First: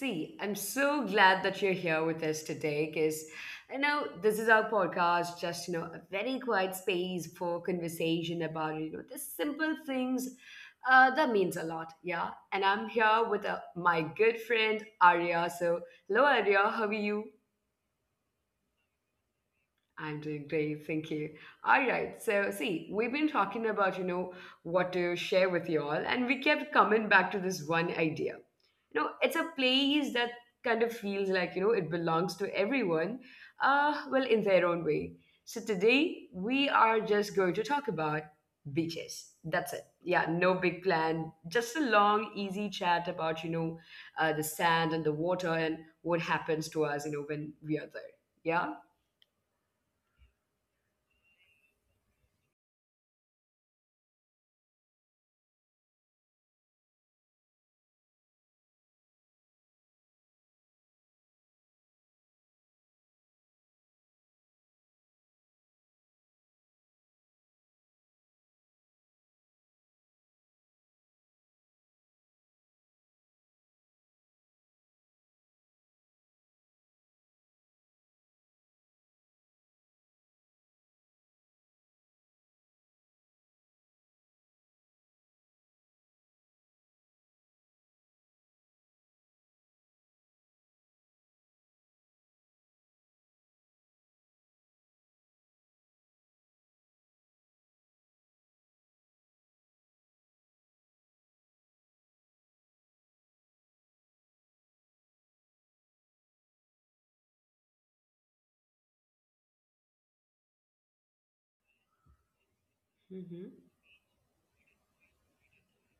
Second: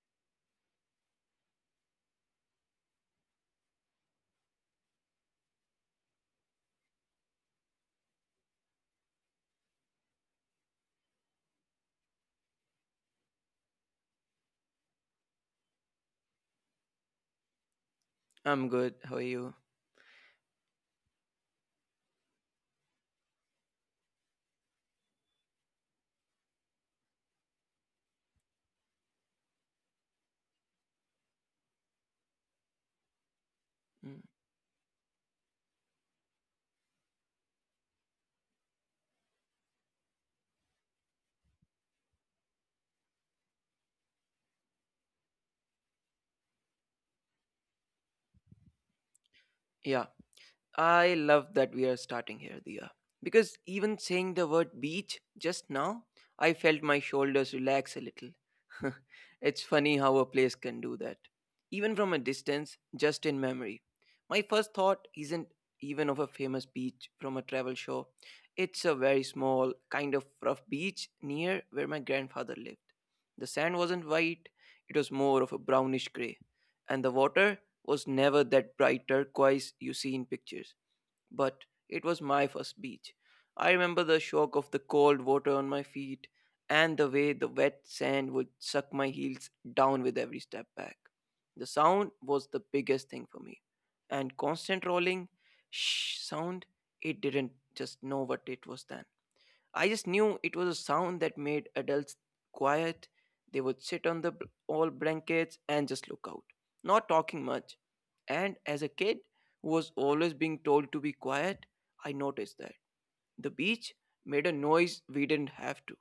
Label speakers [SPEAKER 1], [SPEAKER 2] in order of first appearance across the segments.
[SPEAKER 1] See, I'm so glad that you're here with us today because I know this is our podcast, just a very quiet space for conversation about the simple things that means a lot. Yeah, and I'm here with my good friend Arya. So, hello Arya, how are you?
[SPEAKER 2] I'm good. How are you?
[SPEAKER 1] I'm doing great, thank you. All right, so see, we've been talking about, what to share with you all, and we kept coming back to this one idea. It's a place that kind of feels like, it belongs to everyone,
[SPEAKER 2] Mm.
[SPEAKER 1] well, in their own way. So today, we are just going to talk about beaches. That's it. Yeah, no big plan, just a long, easy chat about, the sand and the water and what happens to us, when we are there.
[SPEAKER 2] Yeah, I love that we are starting here, Diya. Because even saying the word beach just now, I felt my shoulders relax a little. It's funny how a place can do that. Even from a distance, just in memory. My first thought isn't even of a famous beach from a travel show. It's a very small, kind of rough beach near where my grandfather lived. The sand wasn't white, it was more of a brownish gray. And the water was never that bright turquoise you see in pictures, but it was my first beach. I remember the shock of the cold water on my feet and the way the wet sand would suck my heels down with every step back. The sound was the biggest thing for me, and constant rolling shh sound, it didn't just know what it was then. I just knew it was a sound that made adults quiet. They would sit on the old blankets and just look out, not talking much. And as a kid who was always being told to be quiet, I noticed that
[SPEAKER 1] Yeah?
[SPEAKER 2] the beach made a noise we didn't have to.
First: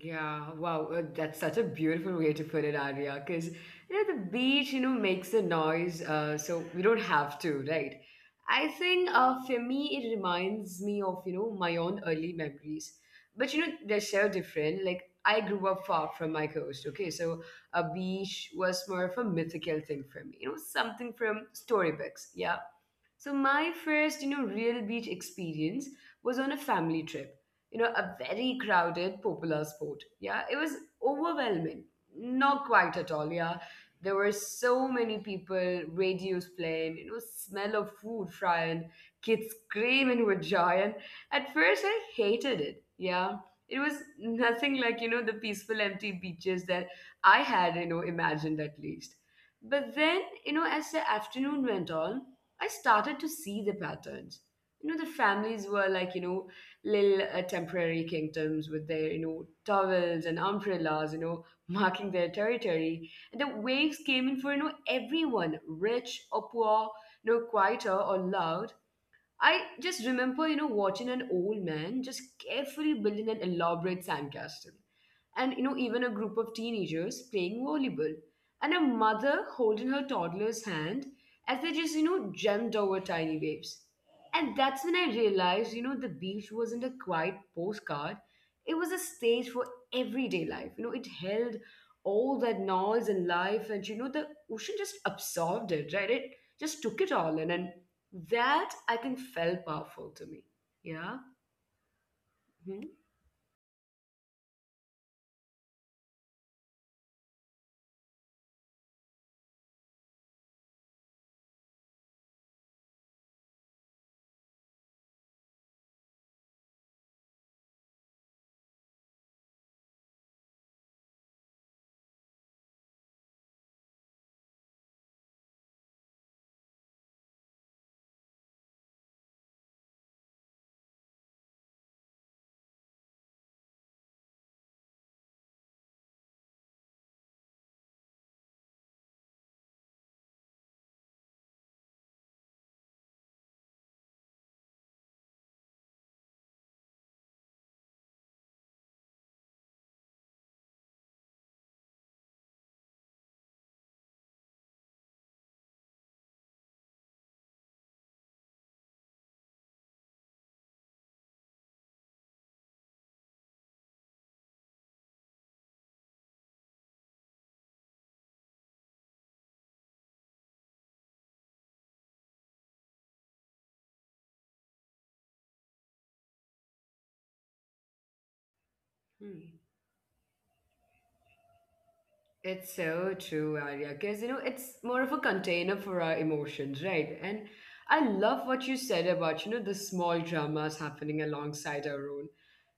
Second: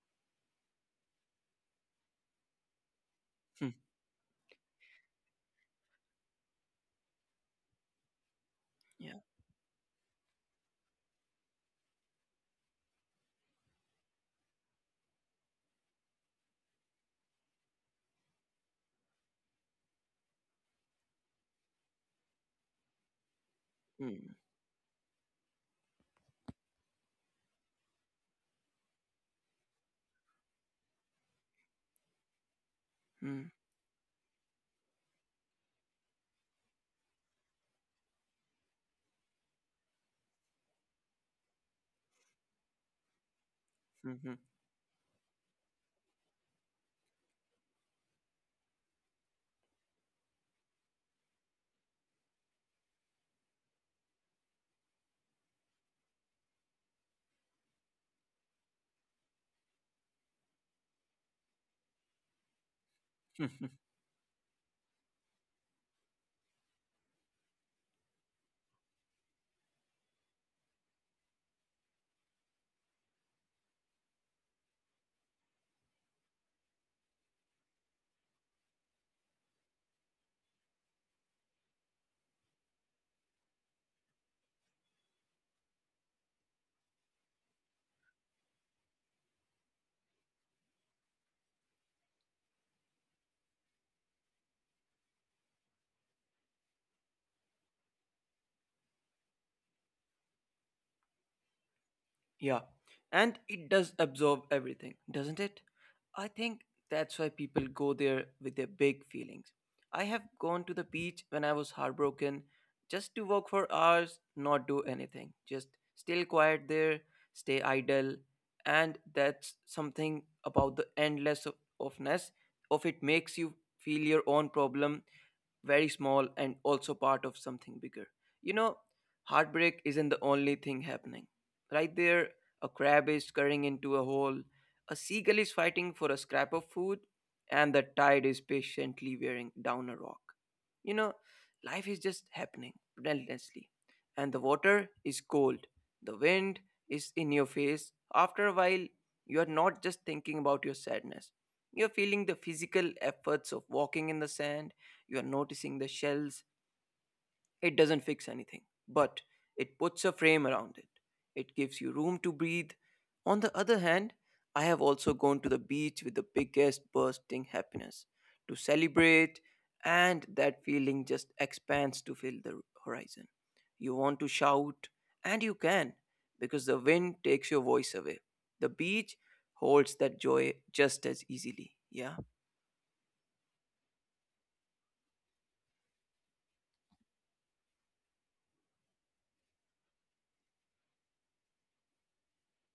[SPEAKER 1] Yeah, wow, that's such a beautiful way to put it, Arya, because
[SPEAKER 2] Hmm.
[SPEAKER 1] the beach, makes a noise, so we don't have to, right? I think
[SPEAKER 2] Yeah.
[SPEAKER 1] for me, it reminds me of, my own early memories. But they're so different. Like I grew up far from my coast, okay? So a beach was more of a mythical thing for me, something from storybooks, yeah. So my first,
[SPEAKER 2] Hmm,
[SPEAKER 1] real beach experience was on a family trip. A very crowded popular spot. Yeah, it was overwhelming. Not quite at all.
[SPEAKER 2] hmm,
[SPEAKER 1] Yeah, there were so many people, radios playing, smell of food frying, kids screaming with joy. And at first, I hated it. Yeah, it was
[SPEAKER 2] hmm, hmm.
[SPEAKER 1] nothing like the peaceful empty beaches that I had imagined at least. But then, as the afternoon went on, I started to see the patterns. The families were like, little temporary kingdoms with their, towels and umbrellas, marking their territory. And the waves came in for, everyone, rich or poor, quieter or loud. I just remember, watching an old man just carefully building an elaborate sandcastle, and even a group of teenagers playing volleyball, and a mother holding her toddler's hand as they just jumped over tiny waves. And that's when I realized, the beach wasn't a quiet postcard. It was a stage for everyday life. You know it held all that noise and life, and the ocean just absorbed it, right? It just took it all in, and that, I think, felt powerful to me. Yeah.
[SPEAKER 2] Yeah.
[SPEAKER 1] Mhm.
[SPEAKER 2] And it does absorb everything, doesn't it? I think that's why people go there with their big feelings. I have gone to the beach when I was heartbroken just to walk for hours, not do anything, just still quiet there, stay idle. And that's something about the endless ofness of it makes you feel your own problem very small and also part of something bigger. You know, heartbreak isn't the only thing happening. Right there, a crab is scurrying into a hole, a seagull is fighting for a scrap of food, and the tide is patiently wearing down a rock. You know, life is just happening relentlessly, and the water is cold, the wind is in your face. After a while, you are not just thinking about your sadness, you're feeling the physical efforts of walking in the sand, you're noticing the shells. It doesn't fix anything, but it puts a frame around it. It gives you room to breathe. On the other hand, I have also gone to the beach with the biggest bursting happiness to celebrate, and that feeling just expands to fill the horizon. You want to shout, and you can, because the wind takes your voice away. The beach
[SPEAKER 1] Hmm.
[SPEAKER 2] holds that joy just as easily. Yeah.
[SPEAKER 1] It's so true, Arya, because it's more of a container for our emotions, right? And I love what you said about the small dramas happening alongside our own.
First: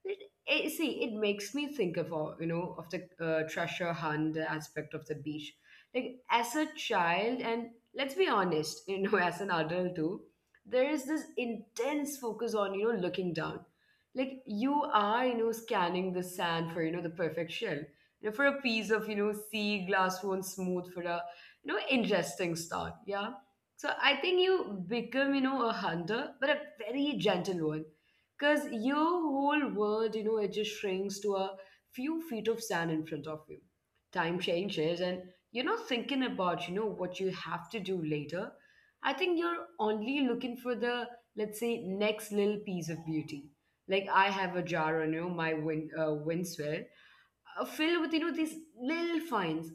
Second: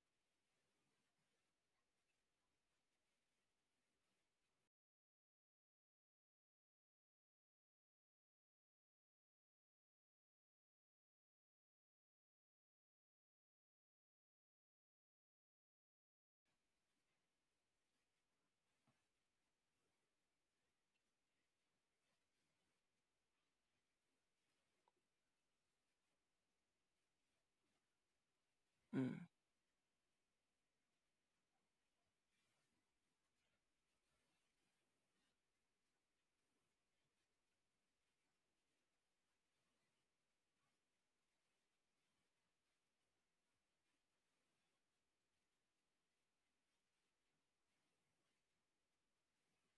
[SPEAKER 1] It, see, it makes me think of all of the treasure hunt aspect of the beach. Like as a child, and let's be honest, as an adult too, there is this intense focus on looking down, like you are scanning the sand for the perfect shell, for a piece of, sea glass woven smooth for a, interesting start. Yeah. So I think you become, a hunter, but a very gentle one. Because your
[SPEAKER 2] Mm.
[SPEAKER 1] whole world, it just shrinks to a few feet of sand in front of you. Time changes and you're not thinking about, what you have to do later. I think you're only looking for the, let's say, next little piece of beauty. Like I have a jar on my windswear filled with these little finds,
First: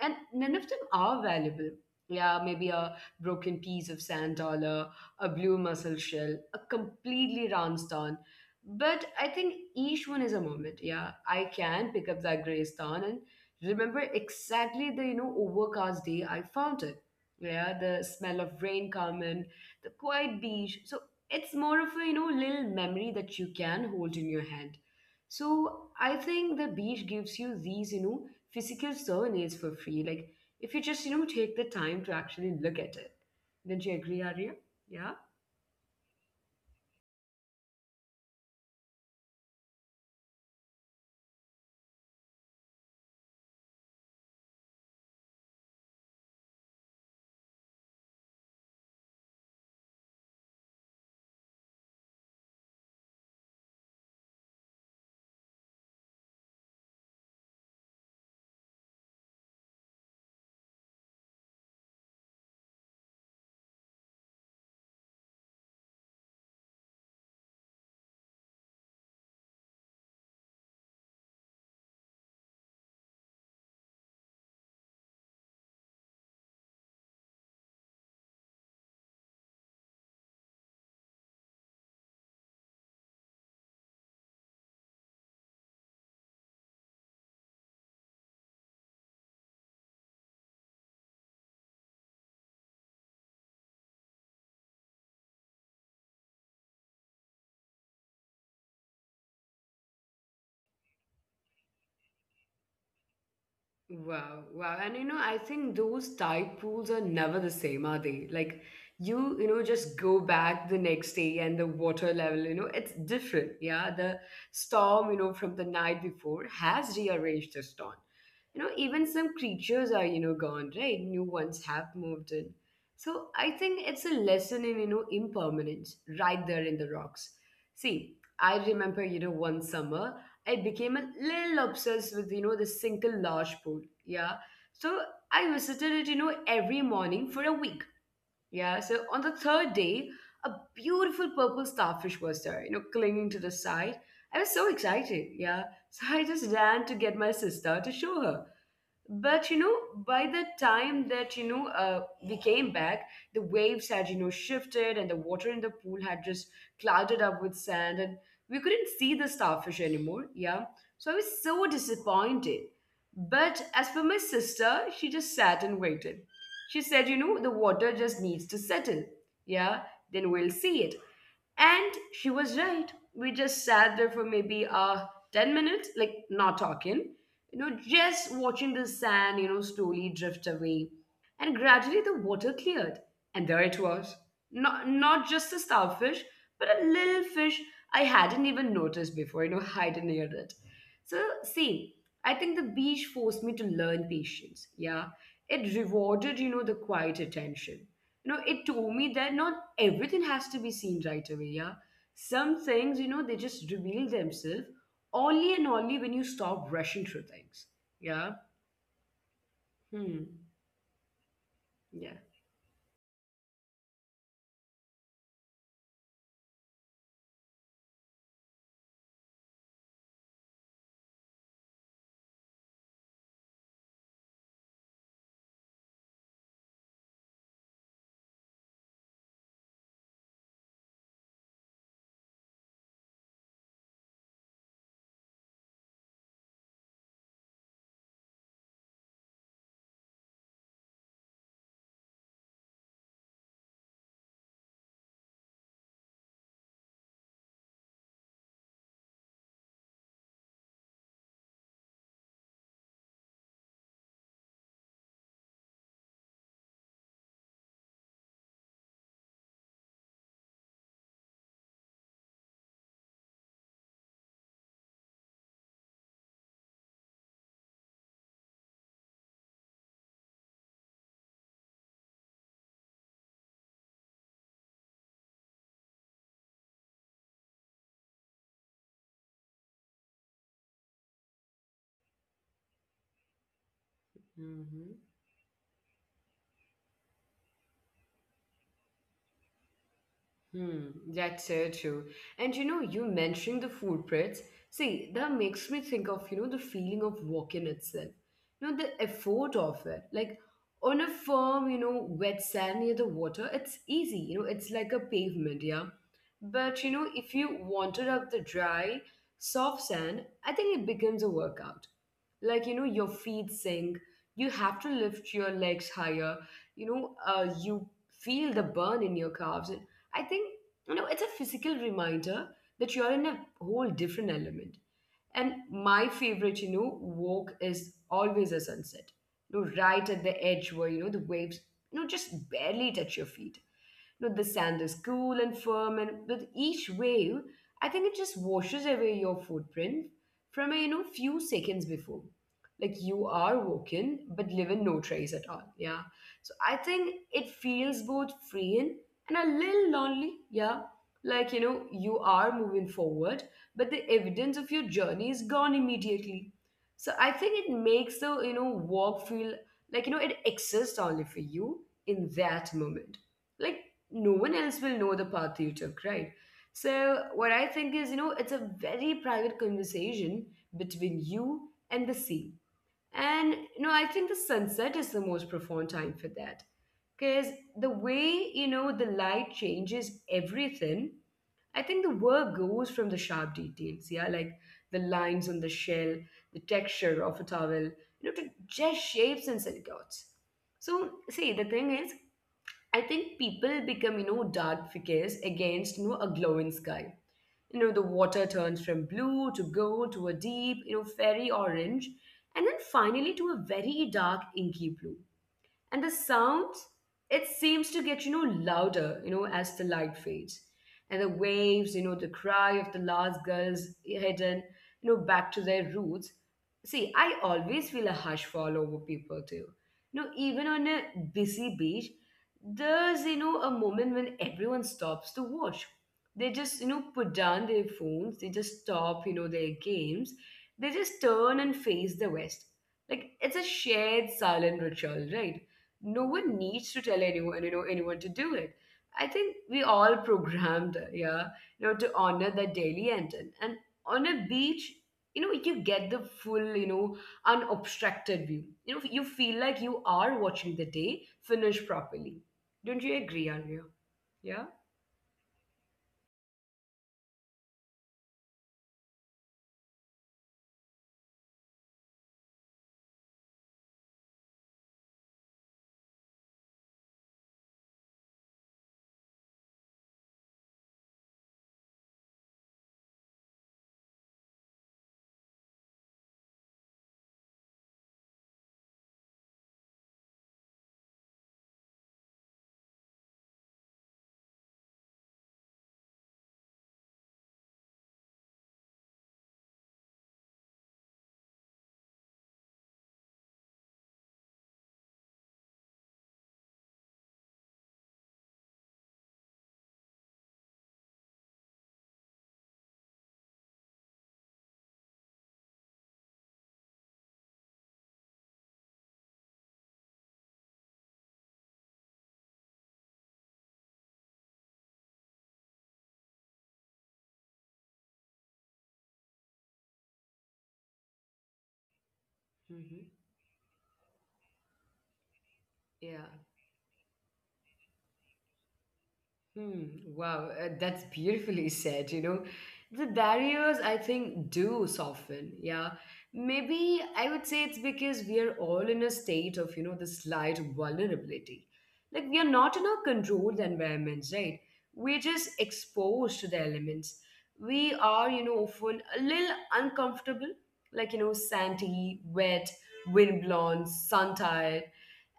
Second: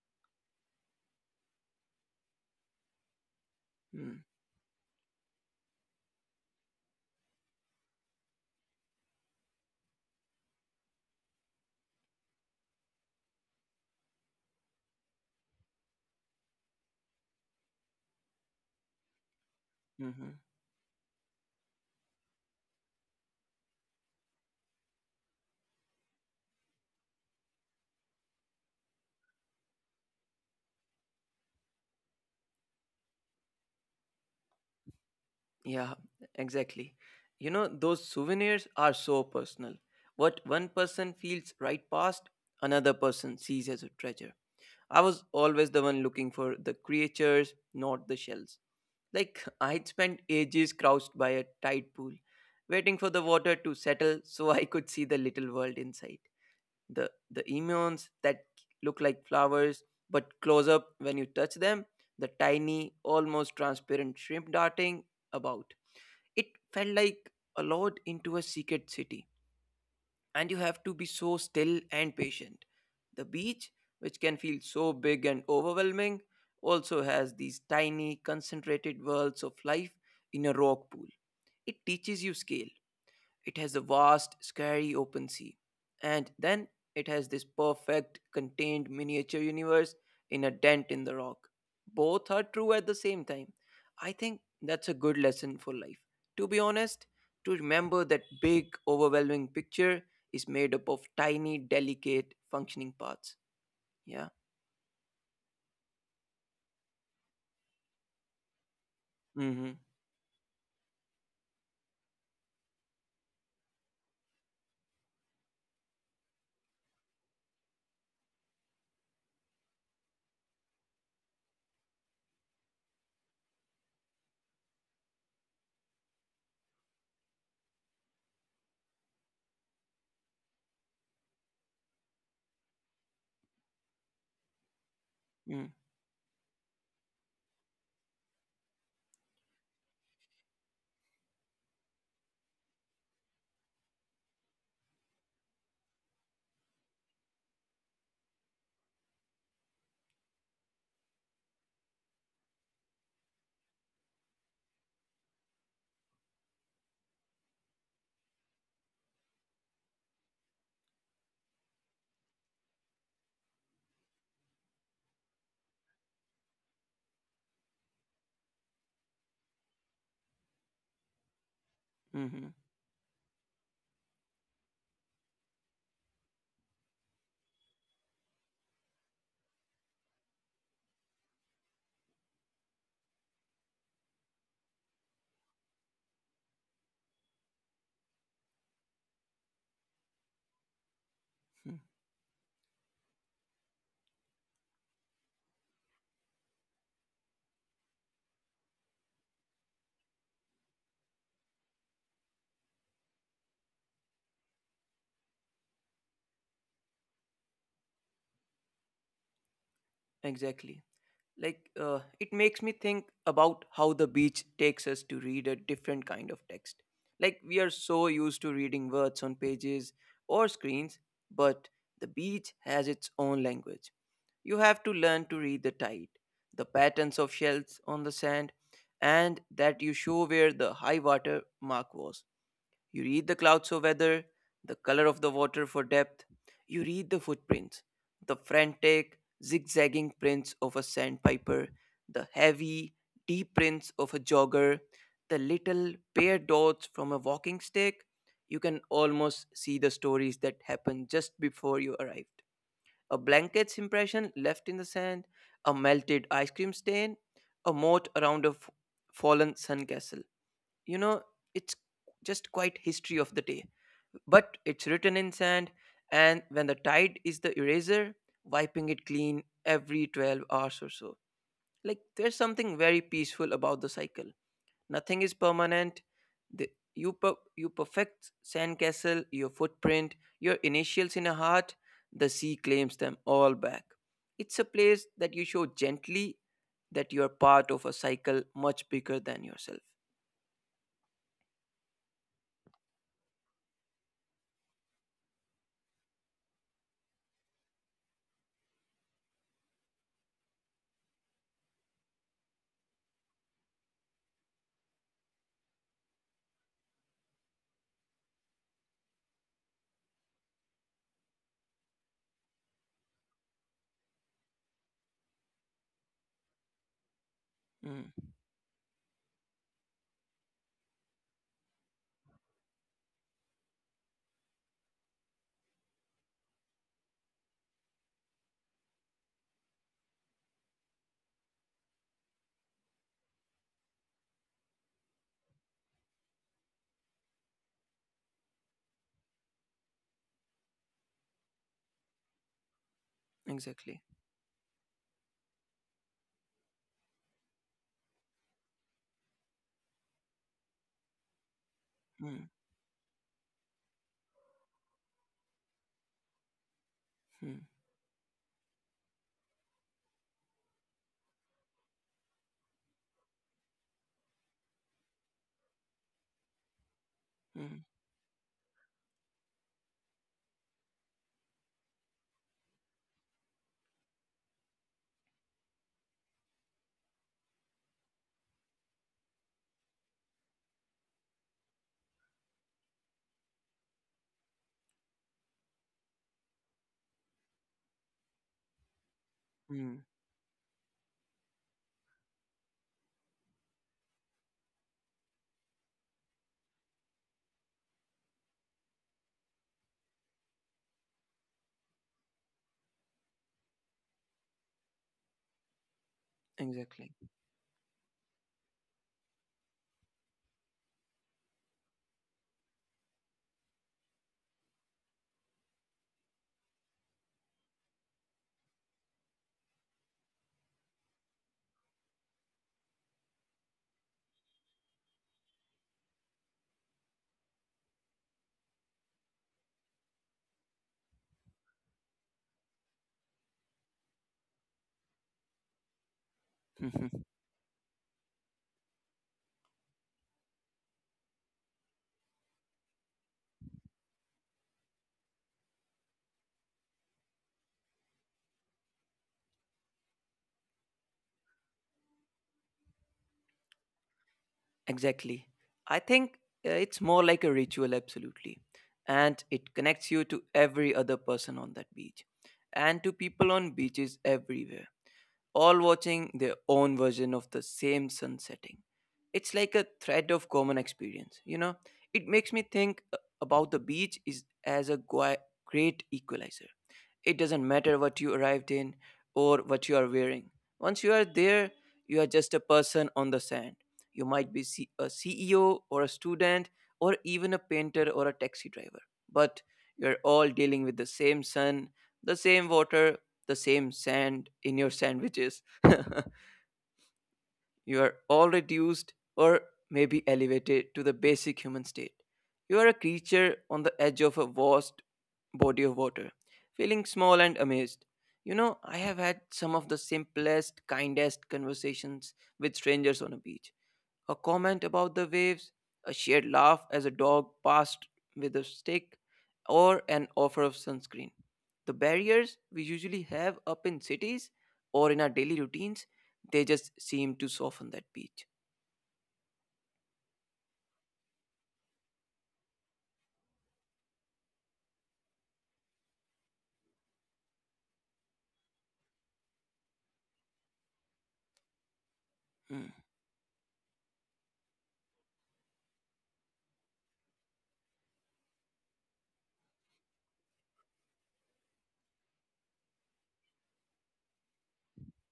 [SPEAKER 1] and none of them are valuable. Yeah, maybe a broken piece of
[SPEAKER 2] Mm.
[SPEAKER 1] sand dollar, a blue mussel shell, a completely round stone. But I think each one is a moment. Yeah, I can pick up that gray stone and remember exactly the, overcast day I found it. Yeah, the smell of rain coming, the
[SPEAKER 2] Mhm.
[SPEAKER 1] quiet beach. So it's more of a, little memory that you can hold in your hand. So I think the beach gives you these, physical souvenirs for free. Like if you just, take the time to actually look at it. Don't you agree, Arya? Yeah.
[SPEAKER 2] Yeah, exactly. You know, those souvenirs are so personal. What one person feels right past, another person sees as a treasure. I was always the one looking for the creatures, not the shells. Like, I'd spent ages crouched by a tide pool, waiting for the water to settle so I could see the little world inside. The emions that look like flowers, but close up when you touch them, the tiny almost transparent shrimp darting about. It felt like a lot into a secret city, and you have to be so still and patient. The beach, which can feel so big and overwhelming, also has these tiny concentrated worlds of life in a rock pool. It teaches you scale. It has the vast, scary open sea. And then it has this perfect, contained miniature universe in a dent in the rock. Both are true at the same time. I think that's a good lesson for life. To be honest, to remember that big, overwhelming picture is made up of tiny, delicate, functioning parts. Yeah.
[SPEAKER 1] Wow, wow. And I think those tide pools are never the same, are they? Like you
[SPEAKER 2] Mm-hmm.
[SPEAKER 1] just go back the next day and the water level, it's different. Yeah. The storm, from the night before has rearranged the stone. Even some creatures are, gone, right? New ones have moved in. So I think it's a lesson in, impermanence right there in the rocks. See, I remember, one summer I became a little obsessed with, this single large pool. Yeah. So I
[SPEAKER 2] Mm-hmm.
[SPEAKER 1] visited it, every morning for a week. Yeah. So on the third day, a beautiful purple starfish was there, clinging to the side. I was so excited. Yeah. So I just ran to get my sister to show her. But by the time that we came back, the waves had, shifted, and the water in the pool had just clouded up with sand, and we couldn't see the starfish anymore. Yeah, so I was so disappointed. But as for my sister, she just sat and waited. She said, the water just needs to settle. Yeah, then we'll see it. And she
[SPEAKER 2] Mm-hmm.
[SPEAKER 1] was right. We just sat there for maybe 10 minutes, like not talking, just watching the sand, slowly drift away. And gradually the water cleared. And there it was. Not just a starfish, but a little fish I hadn't even noticed before, hiding near it. So see, I think the beach forced me to learn patience. Yeah. It rewarded, the quiet attention. You know, it told me that not everything has to be seen right away. Yeah. Some things, they just reveal themselves only and only when you stop rushing through things. Yeah. Hmm.
[SPEAKER 2] Exactly.
[SPEAKER 1] Yeah.
[SPEAKER 2] It makes me think about how the beach takes us to read a different kind of text, like we are so used to reading words on pages or screens, but the beach has its own language. You have to learn to read the tide, the patterns of shells on the sand, and that you show where the high water mark was. You read the clouds for weather, the color of the water for depth. You read the footprints, the frantic, zigzagging prints of a sandpiper, the heavy, deep prints of a jogger, the little bare dots from a walking stick. You can almost see the stories that happened just before you arrived. A blanket's impression left in the sand, a melted ice cream stain, a moat around a fallen sun castle. You know, it's just quite history of the day, but it's written in sand. And when the tide is the eraser, wiping it clean every 12 hours or so, like there's something very peaceful about the cycle. Nothing is permanent. the, you perfect sandcastle, your footprint, your initials in a heart, the sea claims them all back. It's a
[SPEAKER 1] Hmm.
[SPEAKER 2] place that you show gently, that you are part of a cycle much bigger than yourself.
[SPEAKER 1] Hmm, that's so true. And you mentioning the footprints. See, that makes me think of, the feeling of walking itself. The effort of it. Like on a firm, wet sand near the water, it's easy. It's like a pavement, yeah. But, if you wanted up the dry, soft sand, I think it becomes a workout. Like, your feet sink, you have to lift your legs higher, you
[SPEAKER 2] Mm.
[SPEAKER 1] feel the burn in your calves. I think, it's a physical reminder that you're in a whole different element. And my favorite, walk is always a sunset. Right at the edge where, the waves, just barely touch your feet. The sand is cool and firm, and with each wave, I think it just washes away your footprint from a, few seconds before. Like you are
[SPEAKER 2] Exactly.
[SPEAKER 1] walking, but leaving no trace at all. Yeah. So I think it feels both freeing and a little lonely. Yeah. Like, you are
[SPEAKER 2] Mm.
[SPEAKER 1] moving forward, but the evidence of your journey is gone immediately. So I think
[SPEAKER 2] Mm.
[SPEAKER 1] it makes the, walk feel like, it exists only for you in that moment. Like no one else will know the path you took, right? So what I
[SPEAKER 2] Mm.
[SPEAKER 1] think is, it's a very private conversation between you and the sea. And, I think the sunset is the most profound time for that, because the way, the light changes everything. I think the work goes from the sharp details, yeah, like the lines on the shell, the texture of a towel, to just shapes and
[SPEAKER 2] Mm.
[SPEAKER 1] silhouettes. So, see, the thing is, I think people become, dark figures against, a glowing sky. You know, the water turns from blue to gold to a deep, fairy orange, and then finally to a very dark, inky blue and the sounds,
[SPEAKER 2] Exactly.
[SPEAKER 1] it seems to get louder as the light fades, and the waves, the cry of the last girls hidden, back to their roots. See, I always feel a hush fall over people too, even on a busy beach. There's, a moment when everyone stops to watch. They just, put down their phones, they just stop, their games, they just turn and face the west, like it's a shared silent ritual, right? No one needs to
[SPEAKER 2] Mhm.
[SPEAKER 1] tell anyone, anyone to do it. I think we all programmed, yeah, to honor the daily intent. And on a beach, you get the full, unobstructed view. You feel like you are watching the day finish properly. Don't you agree, Arya? Yeah.
[SPEAKER 2] Exactly. I think it's more like a ritual, absolutely. And it connects you to every other person on that beach, and to people on beaches everywhere, all watching their own version of the same sun setting. It's like a thread of common experience, you know? It makes me think about the beach is as a great equalizer. It doesn't matter what you arrived in or what you are wearing. Once you are there, you are just a person on the sand. You might be a CEO or a student or even a painter or a taxi driver, but you're all dealing with the same sun, the same water, the same sand in your sandwiches. You are all reduced or maybe elevated to the basic human state. You are a creature on the edge of a vast body of water, feeling small and amazed. You know, I have had some of the simplest, kindest conversations with strangers on a beach, a comment about the waves, a shared laugh as a dog passed with a stick, or an offer of sunscreen. The barriers we
[SPEAKER 1] Hmm.
[SPEAKER 2] usually have up in cities or in our daily routines,
[SPEAKER 1] Yeah.
[SPEAKER 2] they just seem to soften that beach.
[SPEAKER 1] Hmm, wow, that's beautifully said. The barriers, I think, do soften. Yeah. Maybe I would say it's because we are all in a state of, this slight vulnerability. Like, we are not in
[SPEAKER 2] Mm.
[SPEAKER 1] our controlled environments, right? We're just exposed to the elements. We are, often a little uncomfortable, like, sandy, wet, windblown, sun,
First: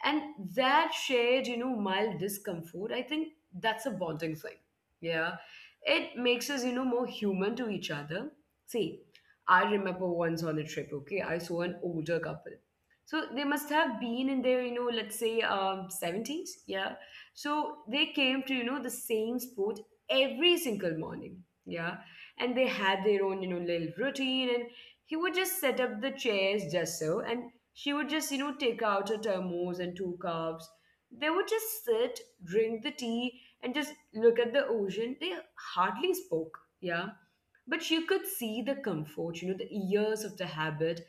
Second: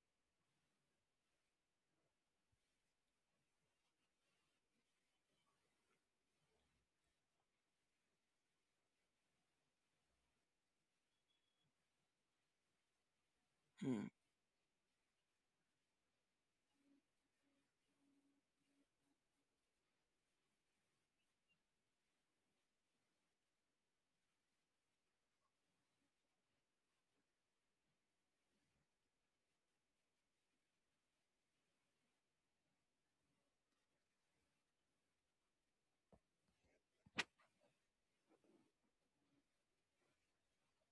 [SPEAKER 1] and that shared, mild discomfort, I think that's a bonding thing. Yeah, it makes us, more human to each other. See, I remember once on a trip, okay, I saw an older couple. So they must have been in their, let's say 70s, yeah. So they came to, the same spot every single morning, yeah. And they had their own, little routine. And he would just set up the chairs just so. And she would just, take out her thermos and two cups. They would just sit, drink the tea, and just look at the ocean. They hardly spoke, yeah. But you could see the comfort, the years of the habit.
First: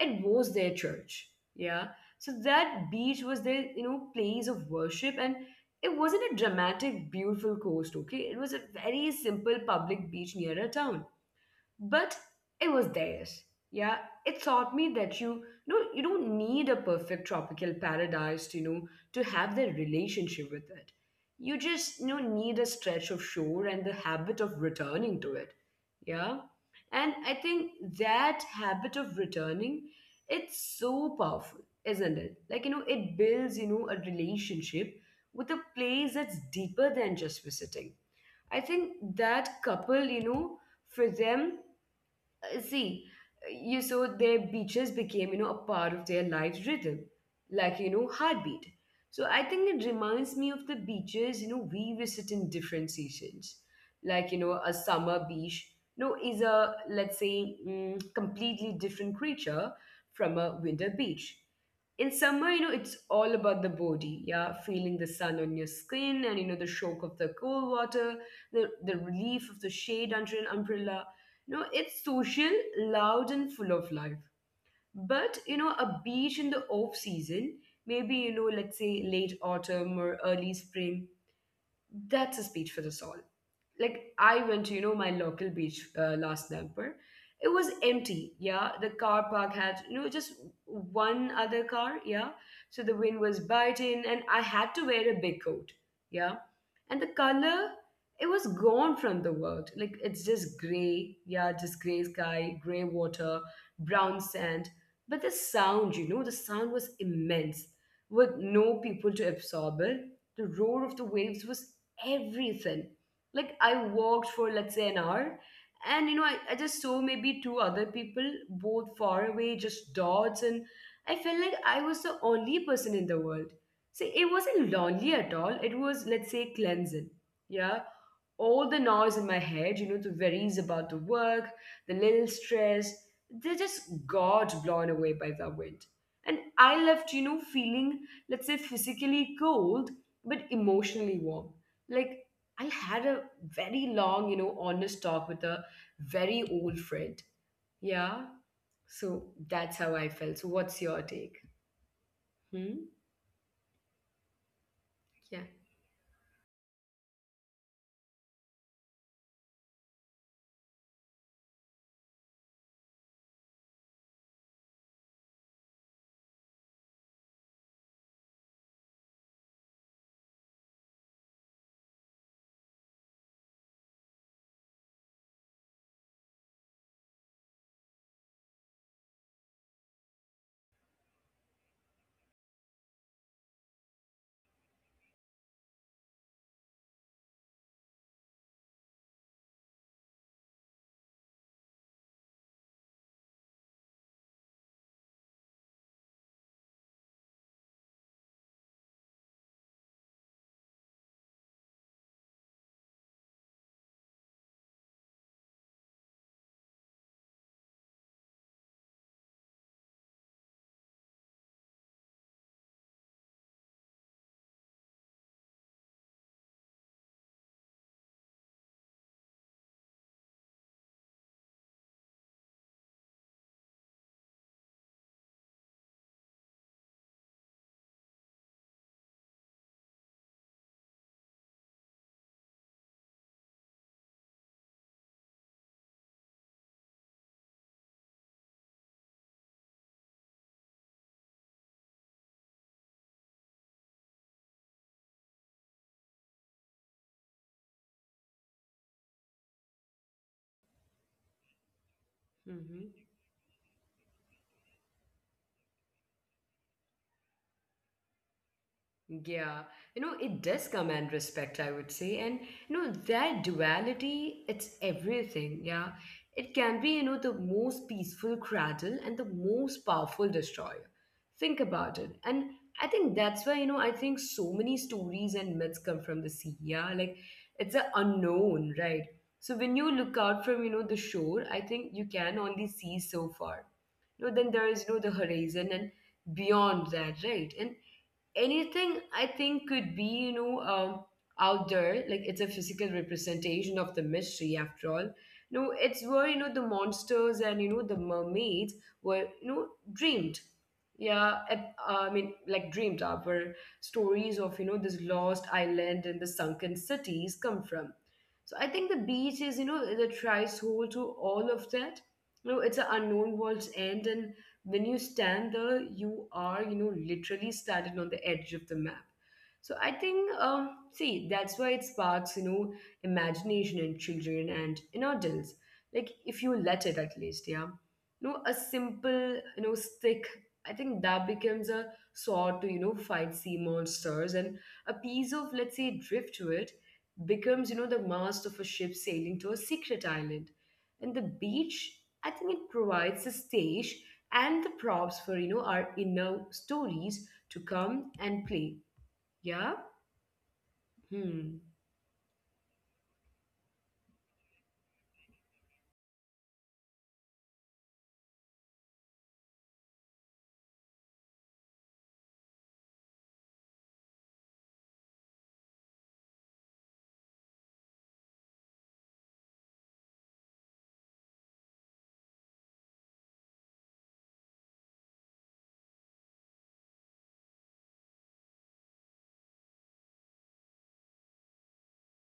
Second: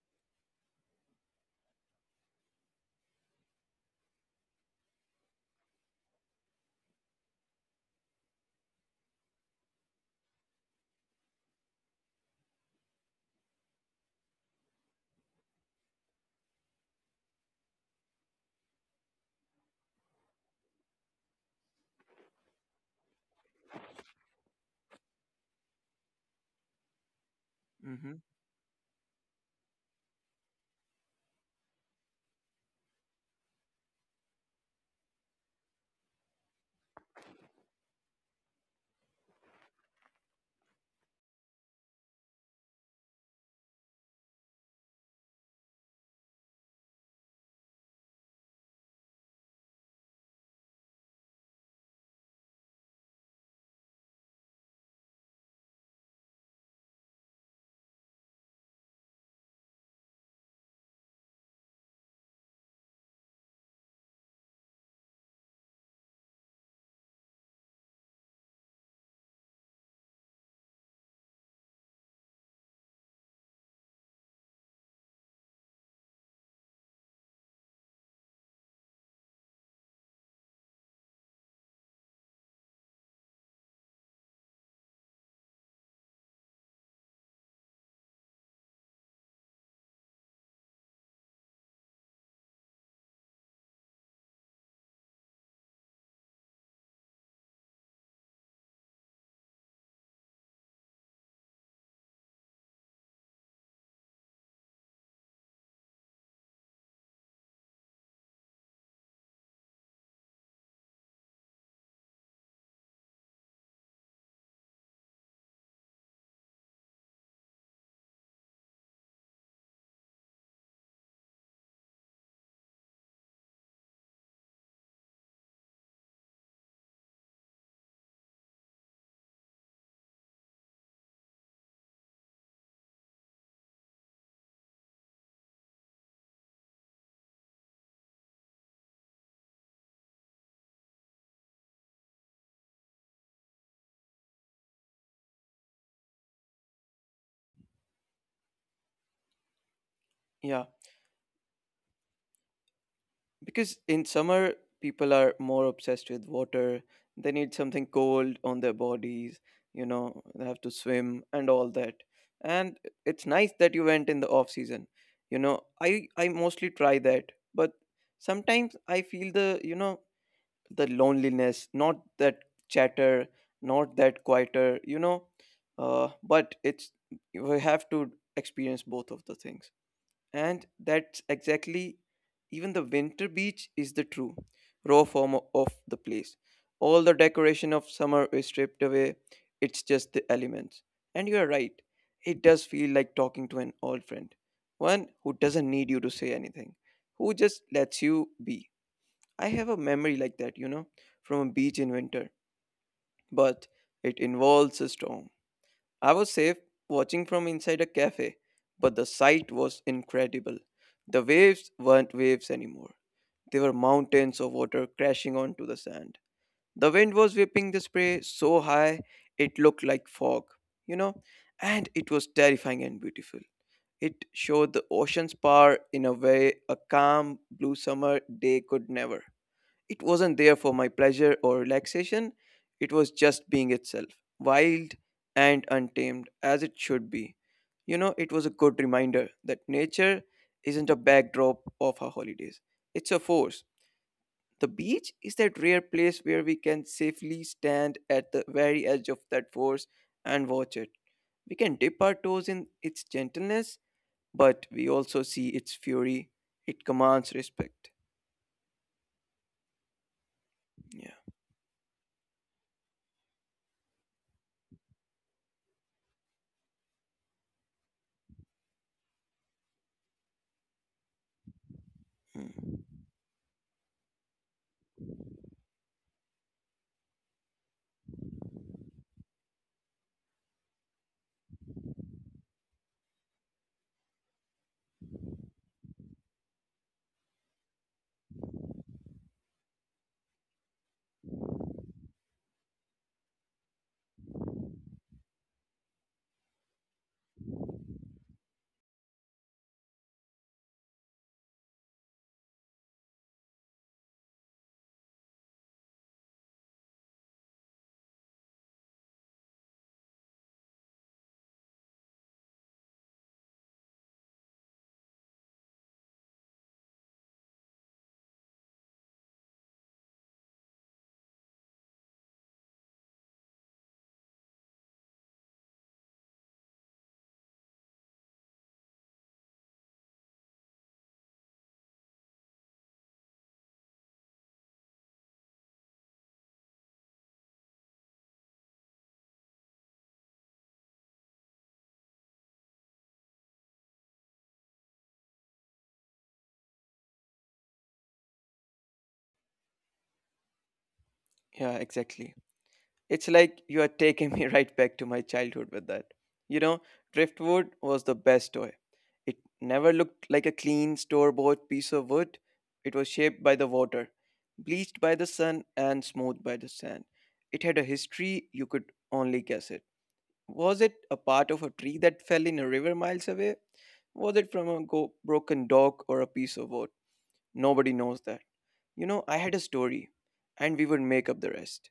[SPEAKER 1] It was their church, yeah. So that beach was their, place of worship. And it wasn't a dramatic, beautiful coast, okay? It was a very simple public beach near a town, but it was theirs. Yeah, it taught me that you know you don't need a perfect tropical paradise to, to have the relationship with it. You just, need a stretch of shore and the habit of returning to it. Yeah, and I think
[SPEAKER 2] Mm-hmm.
[SPEAKER 1] that habit of returning, it's so powerful, isn't it? Like, it builds, a relationship with a place that's deeper than just visiting. I think that couple, for them, uh, see, you saw their beaches became, a part of their life rhythm, like, heartbeat. So I think it reminds me of the beaches, we visit in different seasons. Like, a summer beach, is a, let's say, mm, completely different creature from a winter beach. In summer, it's all about the body, yeah, feeling the sun on your skin and, the shock of the cold water, the relief of the shade under an umbrella. No, it's social, loud, and full of life. But, a beach in the off season, maybe, let's say late autumn or early spring, that's a speech for the soul. Like, I went to, my local beach last November. It was empty. Yeah, the car park had, just one other car. Yeah, so the wind was biting, and I had to wear a big coat. Yeah, and the color, it was gone from the world. Like it's just gray. Yeah, just gray sky, gray water, brown sand. But the sound, the sound was immense. With no people to absorb it, the roar of the waves was everything. Like, I walked for, let's say, an hour, and I just saw maybe two other people, both far away, just dots. And I felt like I was the only person in the world. See, it wasn't lonely at all, it was, let's say, cleansing. Yeah, all the noise in my head, the worries about the work, the little stress, they just got blown away by the wind. And I left, feeling, let's say, physically cold, but emotionally warm. Like, I had a very long, honest talk with a very old friend. Yeah. So that's how I felt. So, what's your
[SPEAKER 2] Yeah.
[SPEAKER 1] take? Hmm?
[SPEAKER 2] Because in summer,
[SPEAKER 1] Yeah.
[SPEAKER 2] people are more obsessed with water. They need something cold on their bodies, you know, they have to swim and all that. And it's nice that you went in the off season. You know, I mostly try that, but sometimes I feel the, you know, the loneliness, not that chatter, not that quieter, you know. But it's we have to experience both of the things. And that's exactly even the winter beach is the true raw form of the place. All the decoration of summer is stripped away. It's just the elements. And you are right. It does feel like talking to an old friend. One who doesn't need you to say anything. Who just lets you be. I have a memory like that, you know, from a beach in winter. But it involves a storm. I was safe watching from inside a cafe, but the sight was incredible. The waves weren't waves anymore. They were mountains of water crashing onto the sand. The wind was whipping the spray so high it looked like fog, you know, and it was terrifying and beautiful. It showed the ocean's power in a way a calm blue summer day could never. It wasn't there for my pleasure or relaxation, it was just being itself, wild and untamed, as it should be. You know, it was a good reminder that nature isn't a backdrop of our holidays, it's a force. The beach is that rare place where we can safely stand at the very edge of that force and watch it. We can dip our
[SPEAKER 1] Hmm.
[SPEAKER 2] toes in its gentleness, but we also see its fury. It commands respect.
[SPEAKER 1] Yeah, it does command
[SPEAKER 2] Yeah.
[SPEAKER 1] respect, I would say. And, that duality, it's everything. Yeah. It can be, the most peaceful cradle and the most powerful destroyer. Think about it. And I think
[SPEAKER 2] Mm.
[SPEAKER 1] that's why, I think so many stories and myths come from the sea. Yeah. Like it's an unknown, right? So when you look out from, the shore, I think you can only see so far. Then there is, the horizon and beyond that, right? And anything I think could be, out there. Like it's a physical representation of the mystery, after all. No, it's where, the monsters and, the mermaids were, dreamed. Yeah, I mean, like dreamed up, where stories of, this lost island and the sunken cities come from. So I think the beach is, the threshold to all of that. It's an unknown world's end. And when you stand there, you are, literally standing on the edge of the map. So I think, see that's why it sparks, imagination in children and in adults, like, if you let it, at least. Yeah, a simple, stick, I think that becomes a sword to, fight sea monsters. And a piece of, let's say, driftwood, becomes, the mast of a ship sailing to a secret island. And the beach, I think, it provides a stage and the props for, our inner stories to come and play. Yeah. Hmm.
[SPEAKER 2] Yeah, exactly. It's like you are taking me right back to my childhood with that. You know, driftwood was the best toy. It never looked like a clean store bought piece of wood. It was shaped by the water, bleached by the sun, and smoothed by the sand. It had a history you could only guess it. Was it a part of a tree that fell in a river miles away? Was it from a broken dock or a piece of wood? Nobody knows that. You know, I had a story, and we would make up the rest.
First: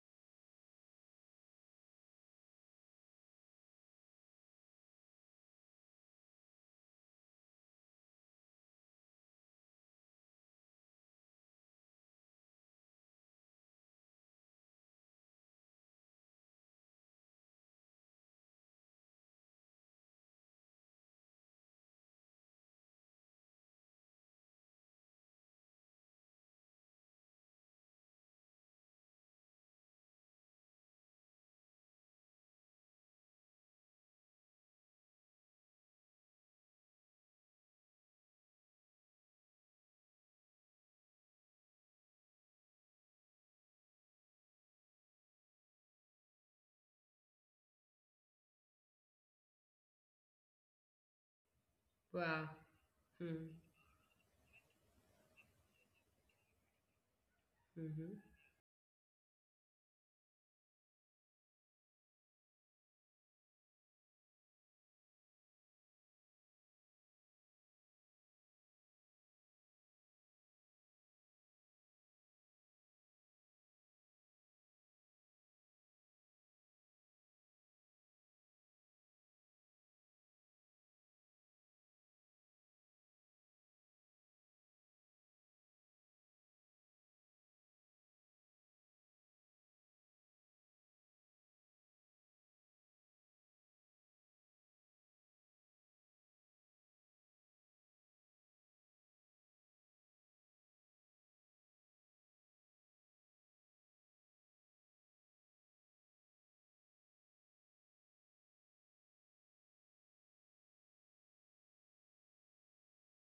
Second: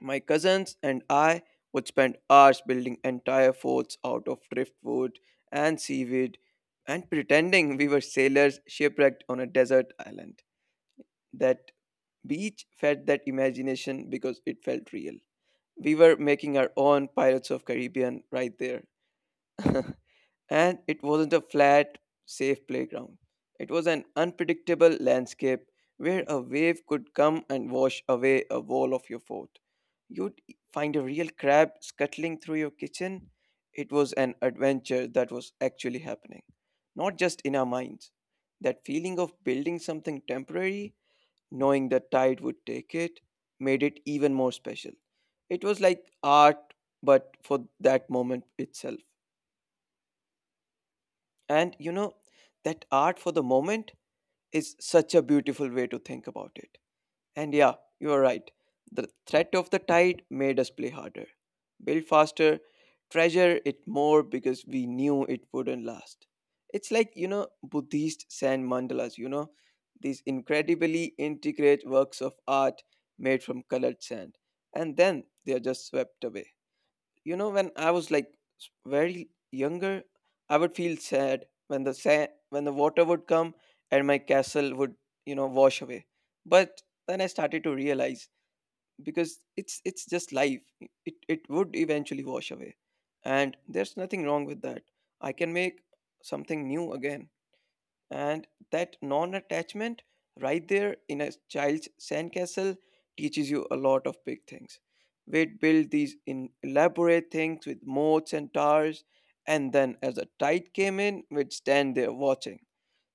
[SPEAKER 2] My cousins and I would spend hours building entire forts out of driftwood and seaweed, and pretending we were sailors shipwrecked on a desert island. That beach fed that imagination because it felt real. We were making our own Pirates of Caribbean right there. And it wasn't a flat, safe playground. It was an unpredictable landscape where a wave could come and wash away a wall of your fort. You'd find a real crab scuttling through your kitchen. It was an adventure that was actually happening, not just in our minds. That feeling of building something temporary, knowing the tide would take it, made it even more special. It was like art, but for that moment itself. And
[SPEAKER 1] Wow.
[SPEAKER 2] that art for the
[SPEAKER 1] Hmm.
[SPEAKER 2] moment is such a beautiful way to think about it. And yeah, you
[SPEAKER 1] Hmm.
[SPEAKER 2] are right. The threat of the tide made us play harder, build faster, treasure it more because we knew it wouldn't last. It's like, Buddhist sand mandalas, these incredibly intricate works of art made from colored sand. And then they are just swept away. When I was like s- very younger, I would feel sad when when the water would come and my castle would wash away. But then I started to realize, because it's just life, it would eventually wash away, and there's nothing wrong with that. I can make something new again. And that non attachment right there in a child's sandcastle teaches you a lot of big things. We'd build these in elaborate things with moats and towers, and then as the tide came in, we'd stand there watching.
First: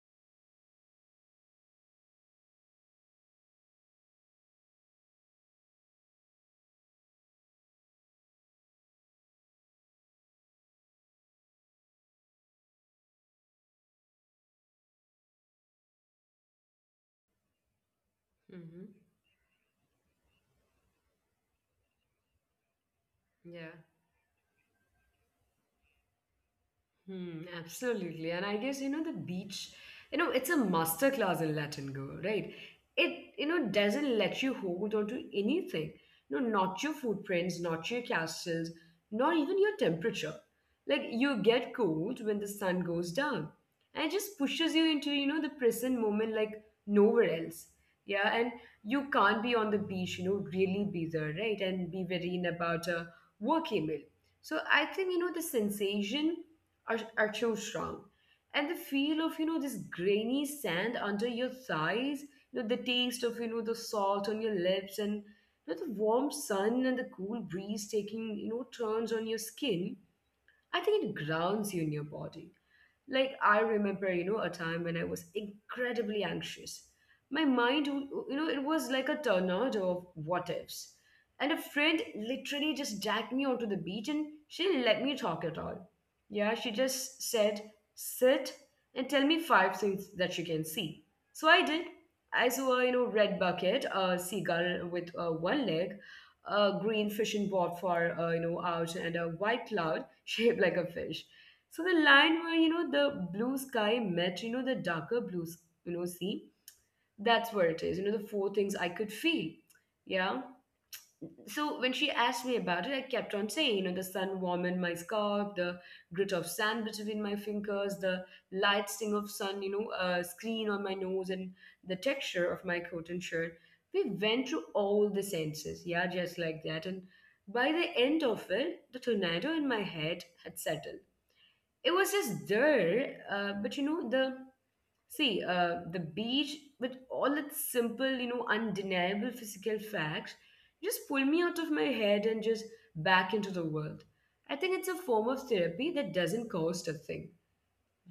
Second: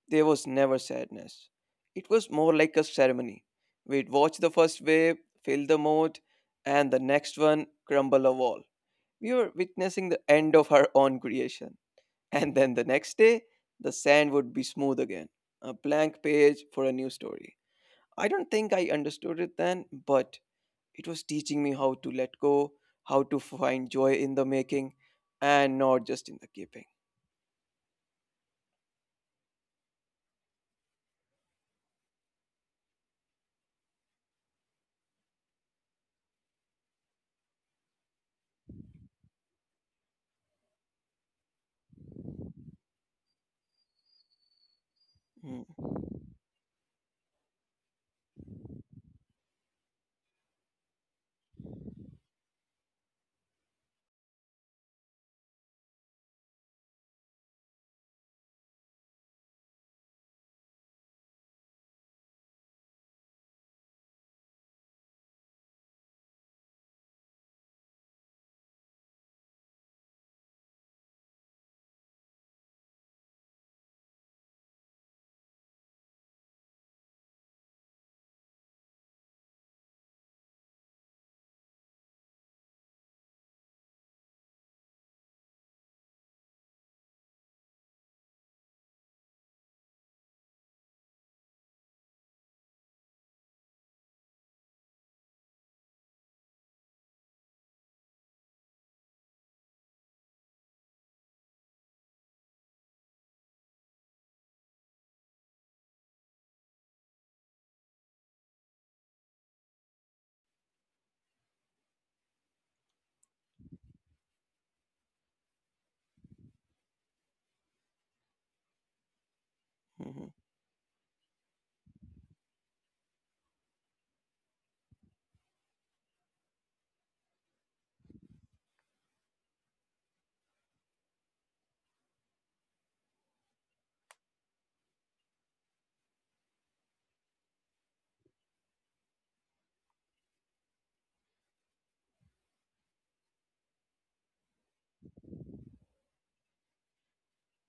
[SPEAKER 2] There was never sadness. It was more like a ceremony. We'd watch the first wave, fill the moat, and the next one crumble a wall. We were witnessing the end of our own creation. And then the next day, the sand would be smooth again, a blank page for a new story. I don't think I
[SPEAKER 1] Hmm.
[SPEAKER 2] understood it then, but it was teaching me how to let go, how to find joy
[SPEAKER 1] Yeah.
[SPEAKER 2] in the making, and not just in the keeping.
[SPEAKER 1] Hmm, absolutely. And I guess, the beach, it's a master class in Latin go, right? It, doesn't let you hold on to anything. No, not your footprints, not your castles, not even your temperature. Like, you get cold when the sun goes down. And it just pushes you into, the
[SPEAKER 2] Mm.
[SPEAKER 1] present moment like nowhere else. Yeah, and you can't be on the beach, really be there, right? And be worrying about a work email. So I think, the sensation are so strong. And the feel of, this grainy sand under your thighs, the taste of, the salt on your lips, and, the warm sun and the cool breeze taking, turns on your skin, I think it grounds you in your body. Like, I remember, a time when I was incredibly anxious. My mind, it was like a tornado of what ifs. And a friend literally just dragged me onto the beach, and she didn't let me talk at all. Yeah, she just said, sit and tell me five things that you can see. So I did. I saw a, red bucket, a seagull with one leg, a green fishing board for, out, and a white cloud shaped like a fish. So the line where, the blue sky met, the darker blue, sea, that's where it is, the four things I could feel. Yeah. So when she asked me about it, I kept on saying, the sun warm in my scalp, the grit of sand between my fingers, the light sting of sun,
[SPEAKER 2] Mhm.
[SPEAKER 1] screen on my nose, and the texture of my coat and shirt. We went through all the senses, yeah, just like that. And by the end of it, the tornado in my head had settled. It was just there, but, the beach, with all its simple, undeniable physical facts, just pulled me out of my head and just back into the world. I think it's a form of therapy that doesn't cost a thing,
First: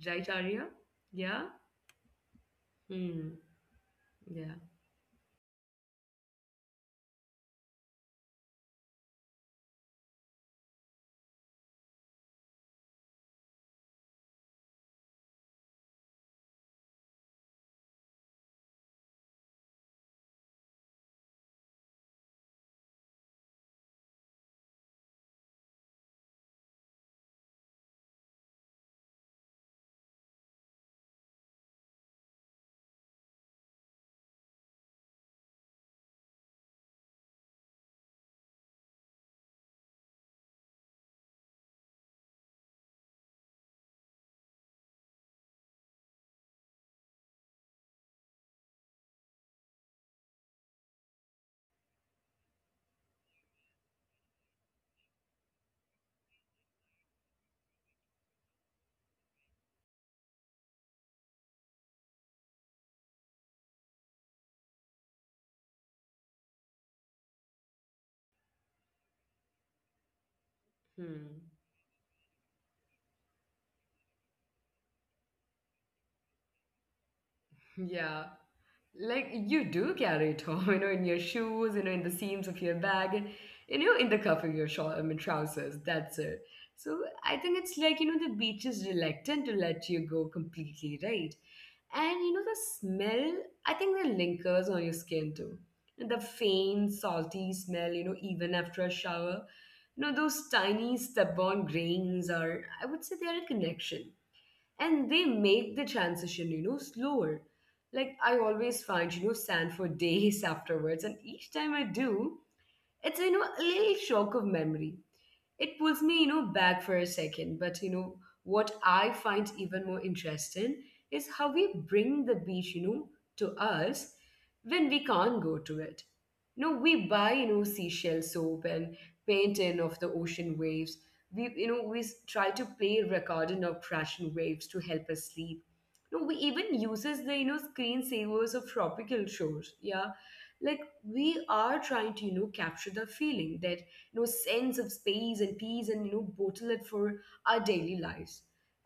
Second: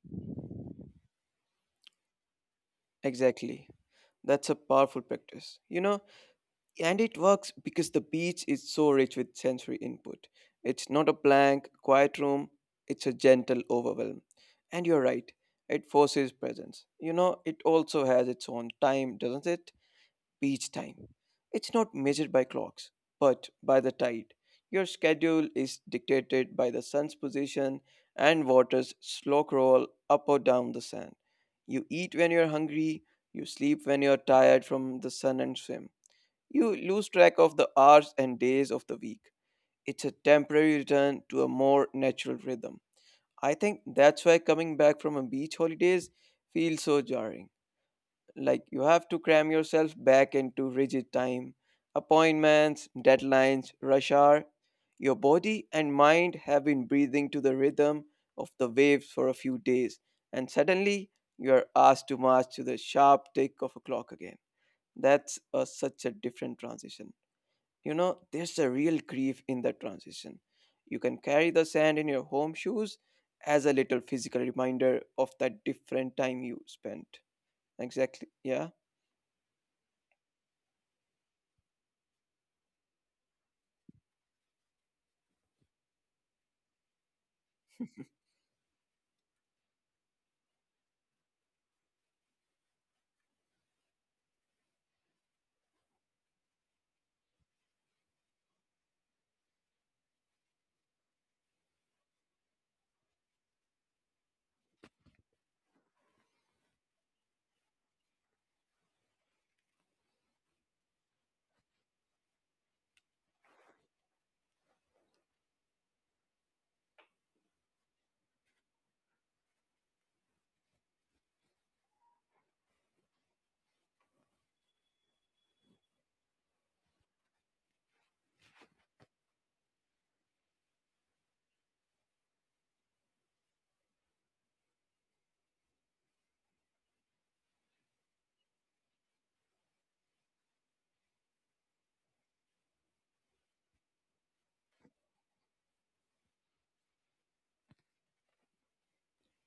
[SPEAKER 1] right, Arya? Yeah. Hmm.
[SPEAKER 2] Exactly. That's
[SPEAKER 1] Yeah.
[SPEAKER 2] a powerful practice. And it works because the beach is so rich with sensory input. It's not a blank, quiet room, it's a gentle overwhelm. And you're right, it forces presence. It also has its own time, doesn't it? Beach time. It's not measured by clocks, but by the tide. Your schedule is dictated by the sun's position and water's slow crawl up or down the sand. You eat when you're hungry, you sleep when you're tired from the sun and swim. You lose track of the hours and days of the week. It's a temporary return to a more natural rhythm. I think that's why coming back from a beach holidays feels so jarring. Like you have to cram yourself back into rigid time, appointments, deadlines, rush hour. Your body and mind have been breathing to the rhythm of the waves for a few days, and suddenly you are asked to march to the sharp tick of a clock again. That's such a different transition. There's a real grief in that transition. You can carry the
[SPEAKER 1] Hmm.
[SPEAKER 2] sand in your home shoes as a little physical reminder of that different time you spent. Exactly.
[SPEAKER 1] Yeah.
[SPEAKER 2] Yeah.
[SPEAKER 1] Like, you do carry it home, in your shoes, in the seams of your bag, and, in the cuff of your short, I mean, trousers. That's it. So I think it's like, the beach is reluctant to let you go completely, right? And, the smell, I think that lingers on your skin too. The faint, salty smell, even after a shower. Those tiny stubborn grains are. I would say they are a connection, and they make the transition slower. Like I always find sand for days afterwards, and each time I do, it's a little shock of memory. It pulls me back for a second. But what I find even more interesting is how we bring the beach to us when we can't go to it. No, we buy seashell soap and painting of the ocean waves. We you know we s- try to play recording of crashing waves to help us sleep. No, we even uses the screensavers of tropical shores, yeah. Like we are trying to capture the feeling, that sense of space and peace, and bottle it for our daily lives.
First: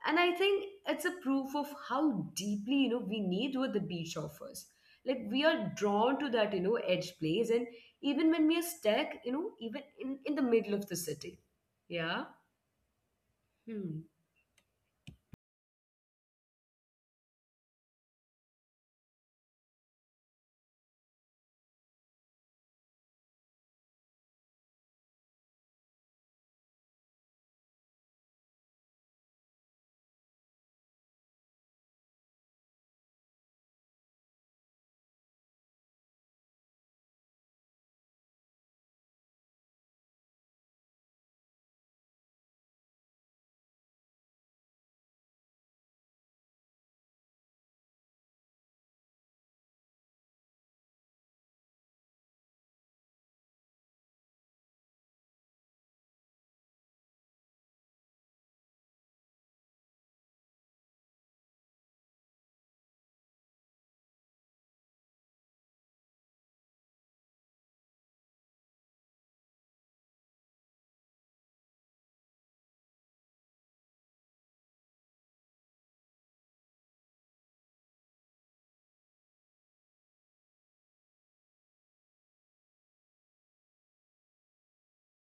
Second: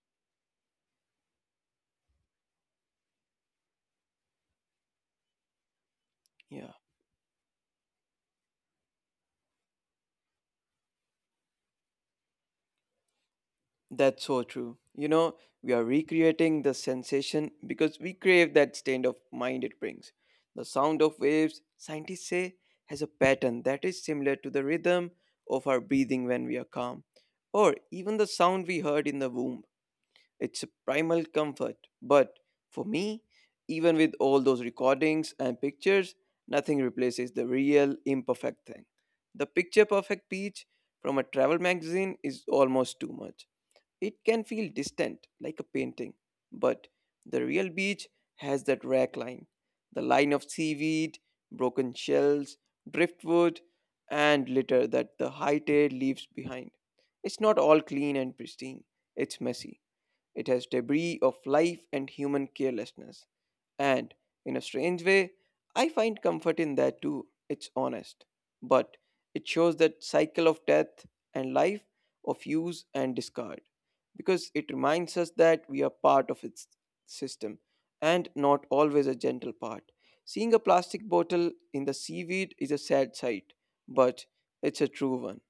[SPEAKER 1] And I think it's a proof of how deeply we need what the beach offers. Like we are drawn to that
[SPEAKER 2] Yeah.
[SPEAKER 1] edge place, and even when we are stuck, even in the middle of the city, yeah. hmm.
[SPEAKER 2] That's so true. We are recreating the sensation because we crave that state of mind it brings. The sound of waves, scientists say, has a pattern that is similar to the rhythm of our breathing when we are calm, or even the sound we heard in the womb. It's a primal comfort. But for me, even with all those recordings and pictures, nothing replaces the real imperfect thing. The picture perfect peach from a travel magazine is almost too much. It can feel distant, like a painting. But the real beach has that rack line, the line of seaweed, broken shells, driftwood, and litter that the high tide leaves behind. It's not all clean and pristine, it's messy. It has debris of life and human carelessness. And, in a strange way, I find comfort in that too. It's honest. But it shows that cycle of death and life, of use and discard. Because it reminds us that we are part of its system and not always a gentle part. Seeing a plastic bottle in the seaweed is a sad sight, but it's a true one.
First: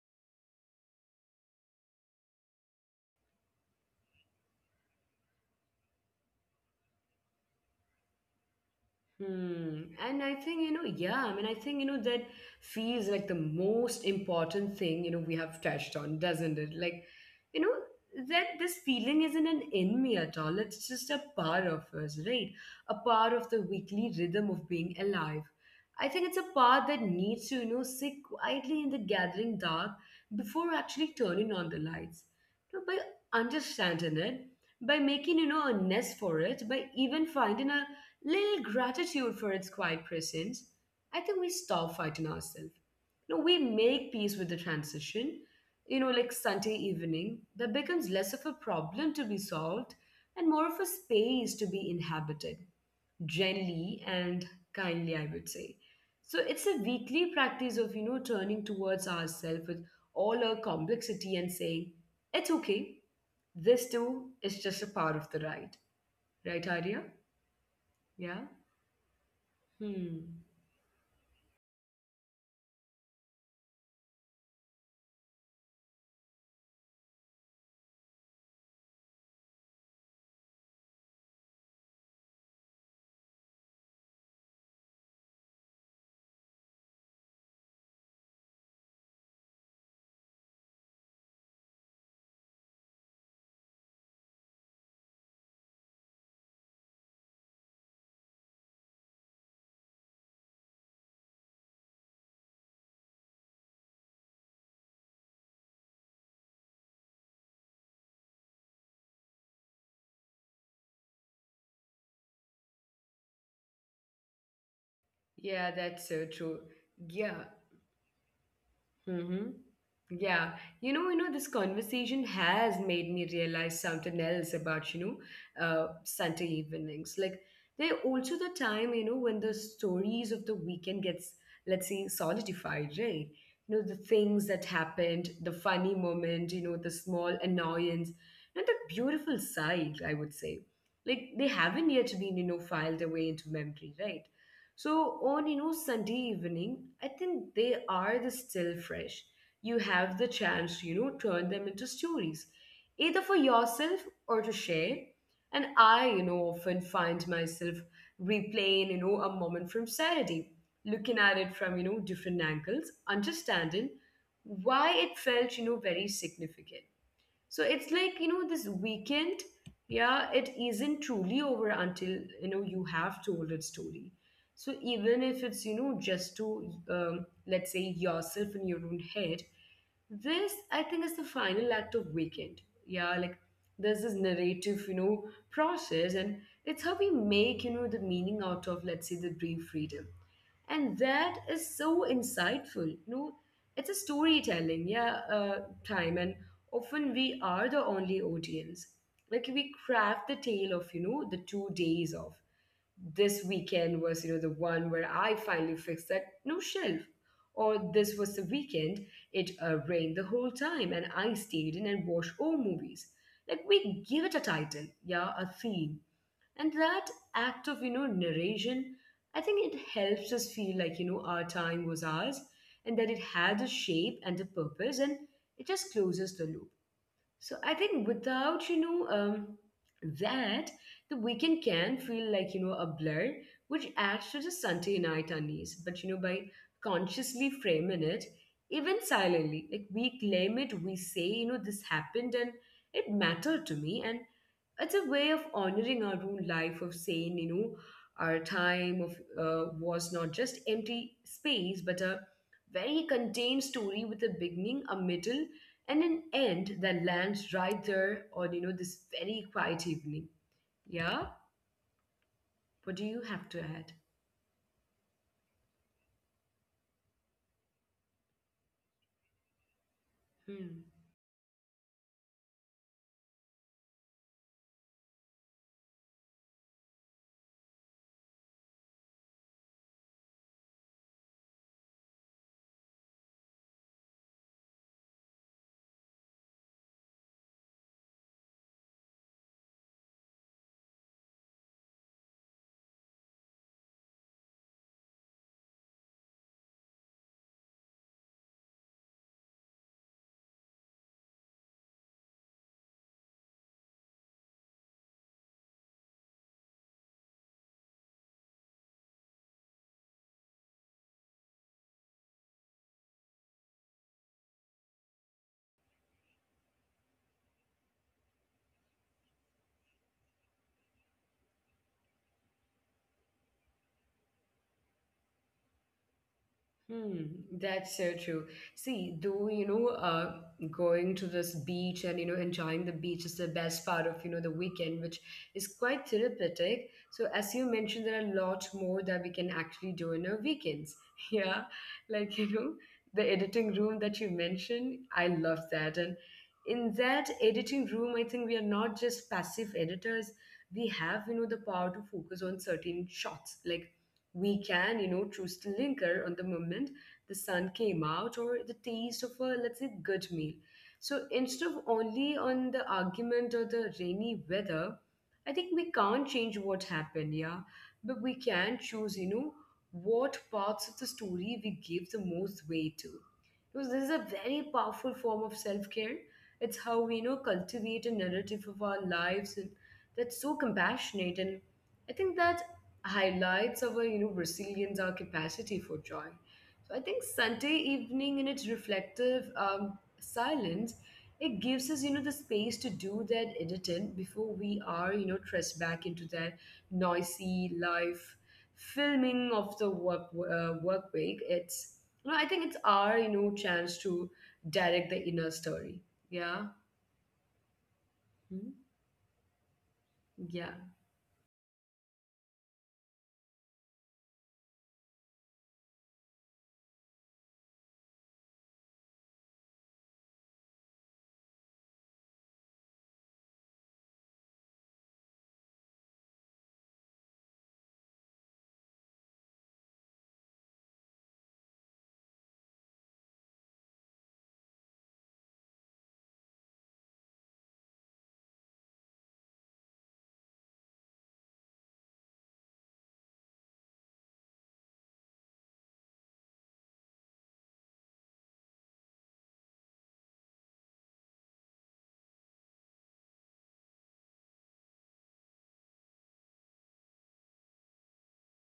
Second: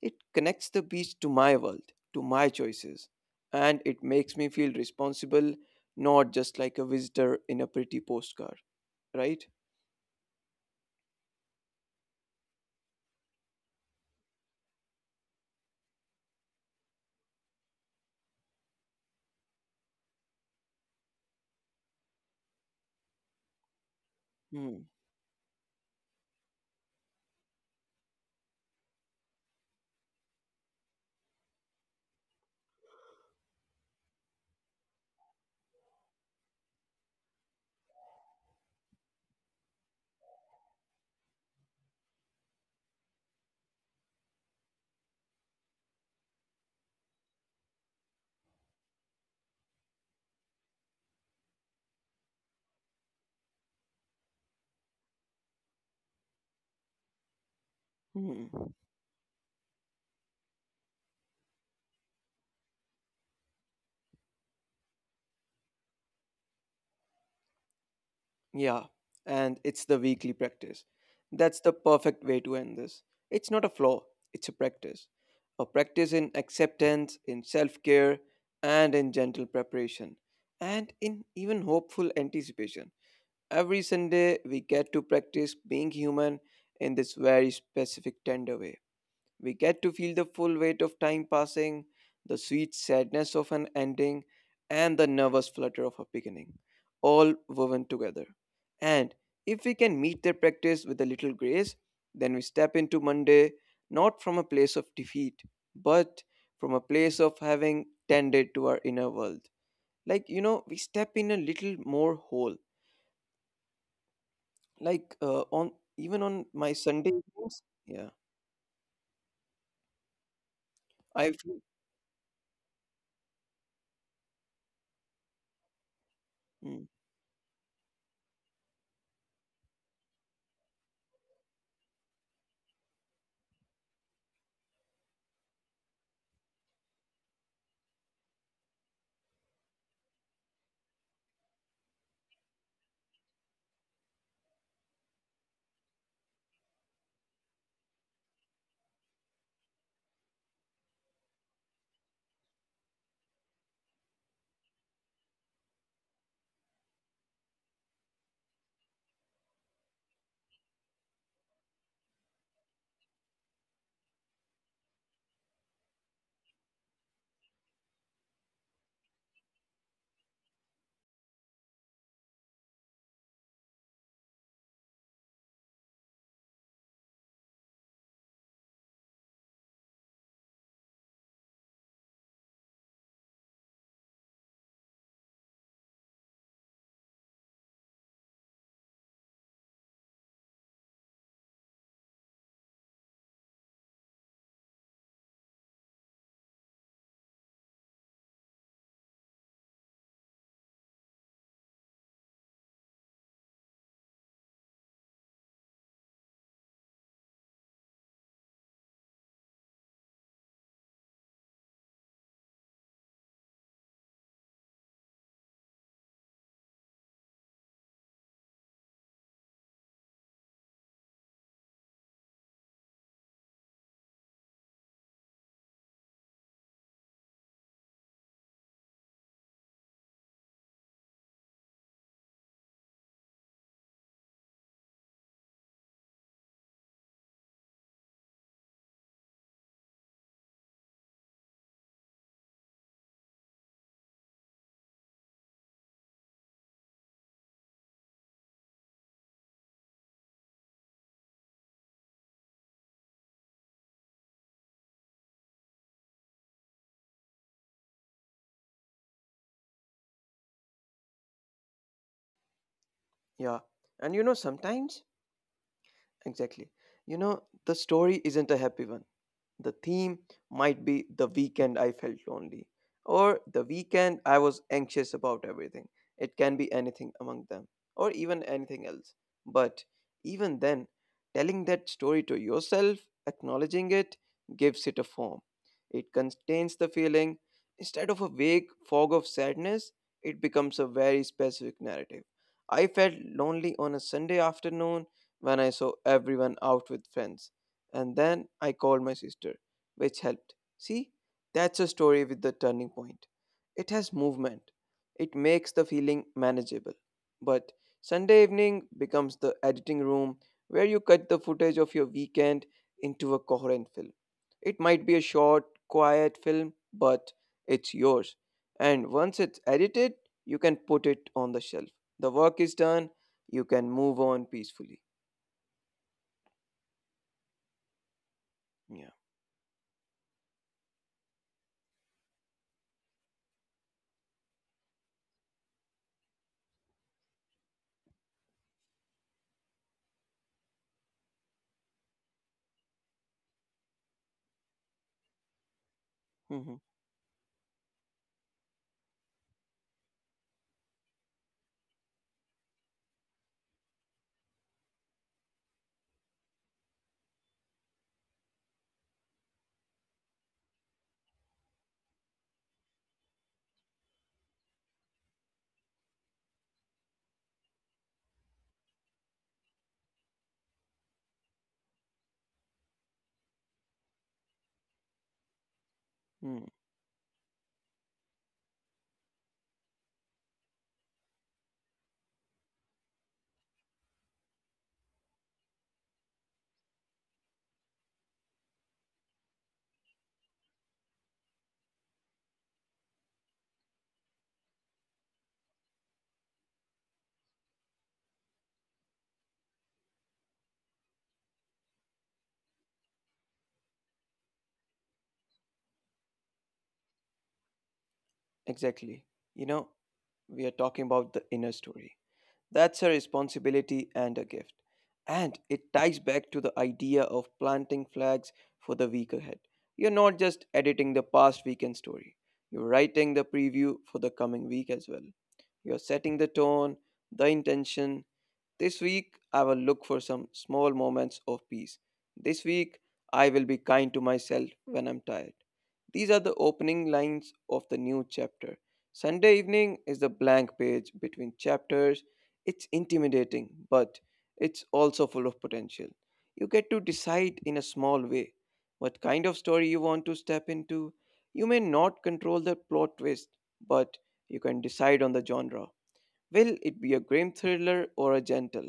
[SPEAKER 2] It connects the beach to my world, to my choices, and it makes me feel responsible, not just like a visitor in a pretty postcard, right?
[SPEAKER 1] Hmm. And I think, yeah, I mean, I think, that feels like the most important thing, we have touched on, doesn't it? Like, that this feeling isn't an enemy at all. It's just a part of us, right? A part of the weekly rhythm of being
[SPEAKER 2] Hmm.
[SPEAKER 1] alive. I think it's a part that needs to, sit quietly in the gathering dark before actually turning on the lights. So by understanding it, by making, a nest for it, by even finding a little gratitude for its quiet presence, I think we stop fighting ourselves. We make peace with the transition, like Sunday evening, that becomes less of a problem to be solved and more of a space to be inhabited, gently and kindly, I would say. So it's a weekly practice of, turning
[SPEAKER 2] Hmm.
[SPEAKER 1] towards ourselves with all our complexity and saying, it's okay. This too is just a part of the ride. Right, Arya? Yeah?
[SPEAKER 2] Yeah, and it's
[SPEAKER 1] Hmm.
[SPEAKER 2] the weekly practice. That's the perfect way to end this. It's not a flaw, it's a practice. A practice in acceptance, in self care, and in gentle preparation, and in even hopeful anticipation. Every Sunday, we get to practice being human in this very specific, tender way. We get to feel the full weight of time passing, the sweet sadness of an ending, and the nervous flutter of a beginning, all woven together. And if we can meet their practice with a little grace, then we step into Monday not from a place of defeat, but from a place of having tended to our inner world. Like, we step in a little more whole, like
[SPEAKER 1] Yeah, that's
[SPEAKER 2] on
[SPEAKER 1] so true.
[SPEAKER 2] even on my
[SPEAKER 1] Yeah.
[SPEAKER 2] Sunday evenings, yeah.
[SPEAKER 1] Mm-hmm. Yeah. This
[SPEAKER 2] I feel.
[SPEAKER 1] conversation has made me realize something else about, Sunday evenings.
[SPEAKER 2] Mm.
[SPEAKER 1] Like they're also the time, when the stories of the weekend gets, let's say, solidified, right? The things that happened, the funny moment, the small annoyance, and the beautiful side, I would say. Like they haven't yet been, filed away into memory, right? So on Sunday evening, I think they are the still fresh. You have the chance to turn them into stories, either for yourself or to share. And I often find myself replaying a moment from Saturday, looking at it from different angles, understanding why it felt very significant. So it's like, this weekend, yeah, it isn't truly over until, you have told its story. So even if it's, just to, let's say, yourself in your own head, this, I think, is the final act of weekend. Yeah, like there's this narrative, process, and it's how we make, the meaning out of, let's say, the brief freedom. And that is so insightful. It's a storytelling, yeah, time. And often we are the only audience. Like we craft the tale of, the 2 days of this weekend was, the one where I finally fixed that new shelf. Or this was the weekend it rained the whole time and I stayed in and watched all movies. Like we give it a title, yeah, a theme. And that act of, narration, I think it helps us feel like, our time was ours, and that it had a shape and a purpose, and it just closes the loop. So I think without, that, the weekend can feel like, a blur, which adds to the Sunday night unease. But, by consciously framing it, even silently, like we claim it, we say, this happened and it mattered to me. And it's a way of honoring our own life, of saying our time of was not just empty space, but a very contained story with a beginning, a middle, and an end that lands right there on this very quiet evening. Yeah. What do you have to
[SPEAKER 2] Yeah,
[SPEAKER 1] add?
[SPEAKER 2] and sometimes, exactly, the story isn't a happy one. The theme
[SPEAKER 1] Hmm.
[SPEAKER 2] might be the weekend I felt lonely or the weekend I was anxious about everything. It can be anything among them or even anything else. But even then, telling that story to yourself, acknowledging it, gives it a form. It contains the feeling. Instead of a vague fog of sadness, it becomes a very specific narrative. I felt lonely on a Sunday afternoon when I saw everyone out with friends. And then I called my sister, which helped. See, that's a story with the turning point. It has movement, it makes the feeling manageable. But Sunday evening becomes the editing room where you cut the footage of your weekend into a coherent film. It might be a short, quiet film, but it's yours. And once it's edited, you can put it on the shelf. The work is done, you can move on peacefully.
[SPEAKER 1] Hmm, that's so true. See,
[SPEAKER 2] Yeah.
[SPEAKER 1] though, going to this beach and, enjoying the beach is the best part of, the weekend, which is quite therapeutic. So, as you mentioned, there are a lot more that we can actually do in our weekends. Yeah. Like, the editing room that you mentioned, I love that. And in
[SPEAKER 2] Hmm.
[SPEAKER 1] that editing room, I think we are not just passive editors. We have, the power to focus on certain shots, like we can, choose to linger on the moment the sun came out or the taste of a, let's say, good meal. So instead of only on the argument or the rainy weather, I think we can't change what happened, yeah, but we can choose, what parts of the story we give the most weight to. Because this is a very powerful form of self care. It's how we, cultivate a narrative of our lives, and that's so compassionate. And I think that highlights our Brazilians our capacity for joy. So I think Sunday evening in its reflective silence, it gives us the space to do that editing before we are thrust back into that noisy life, filming of the work week. It's I think it's our chance to direct the inner story. Yeah. Hmm?
[SPEAKER 2] Exactly.
[SPEAKER 1] Yeah.
[SPEAKER 2] You know, we are talking about the inner story. That's a responsibility and a gift. And it ties back to the idea of planting flags for the week ahead. You're not just editing the past weekend story, you're writing the preview for the coming week as well. You're setting the tone, the intention. This week, I will look for some small moments of peace. This week, I will be kind to myself when I'm tired. These are the opening lines of the new chapter. Sunday evening is the blank page between chapters. It's intimidating, but it's also full of potential. You get to decide in a small way what kind of story you want to step into. You may not control the plot twist, but you can decide on the genre. Will it be a grim thriller or a gentle,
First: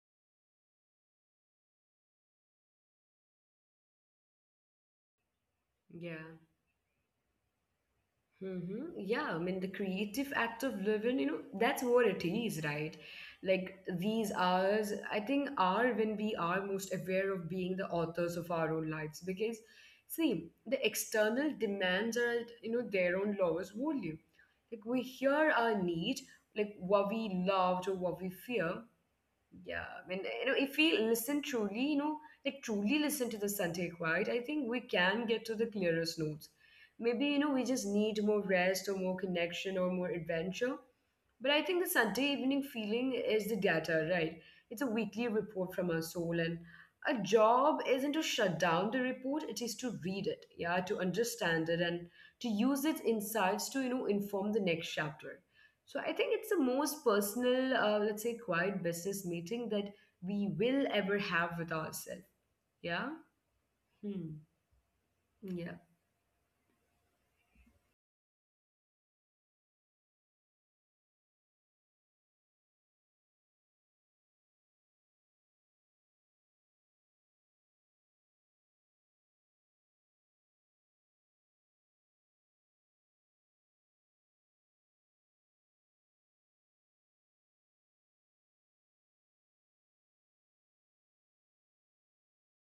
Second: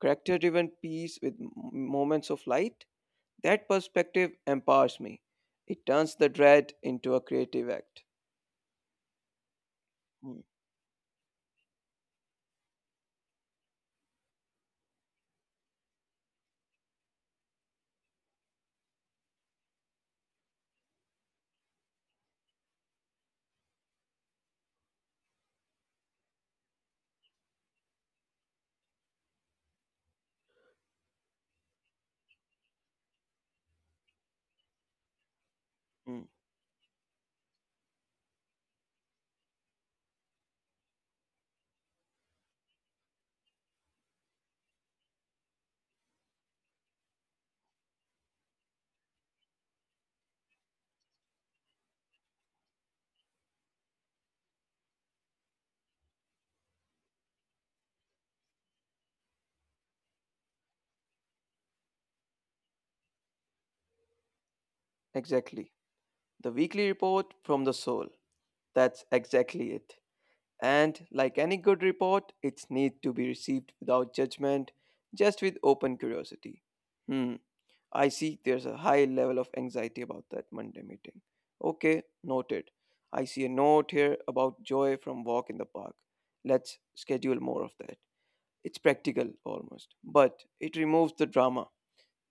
[SPEAKER 2] character driven piece with moments of light? That perspective empowers me. It turns
[SPEAKER 1] Yeah.
[SPEAKER 2] the dread into a creative act.
[SPEAKER 1] Mm-hmm. Yeah, I mean, the creative
[SPEAKER 2] Mm.
[SPEAKER 1] act of living, that's what it is, right? Like these hours, I think, are when we are most aware of being the authors of our own lives. Because, see, the external demands are, at, their own lowest volume. Like we hear our need, like what we loved or what we fear, yeah, I mean, if we listen truly, like truly listen to the Sunday quiet, I think we can get to the clearest
[SPEAKER 2] Mm.
[SPEAKER 1] notes. Maybe, we just need more rest or more connection or more adventure. But I think the Sunday evening feeling is the data, right? It's a weekly report from our soul, and our job isn't to shut down the report, it is to read it, yeah, to understand it and to use its insights to, inform the next chapter. So I think it's the most personal, let's say, quiet business meeting that we will ever have with ourselves. Yeah. Hmm. Yeah.
[SPEAKER 2] Exactly. The weekly report from the soul. That's exactly it. And like any good report, it needs to be received without judgment, just with open curiosity. Hmm. I see there's a high level of anxiety about that Monday meeting. Okay, noted. I see a note here about joy from walk in the park. Let's schedule more of that. It's practical almost, but it removes the drama.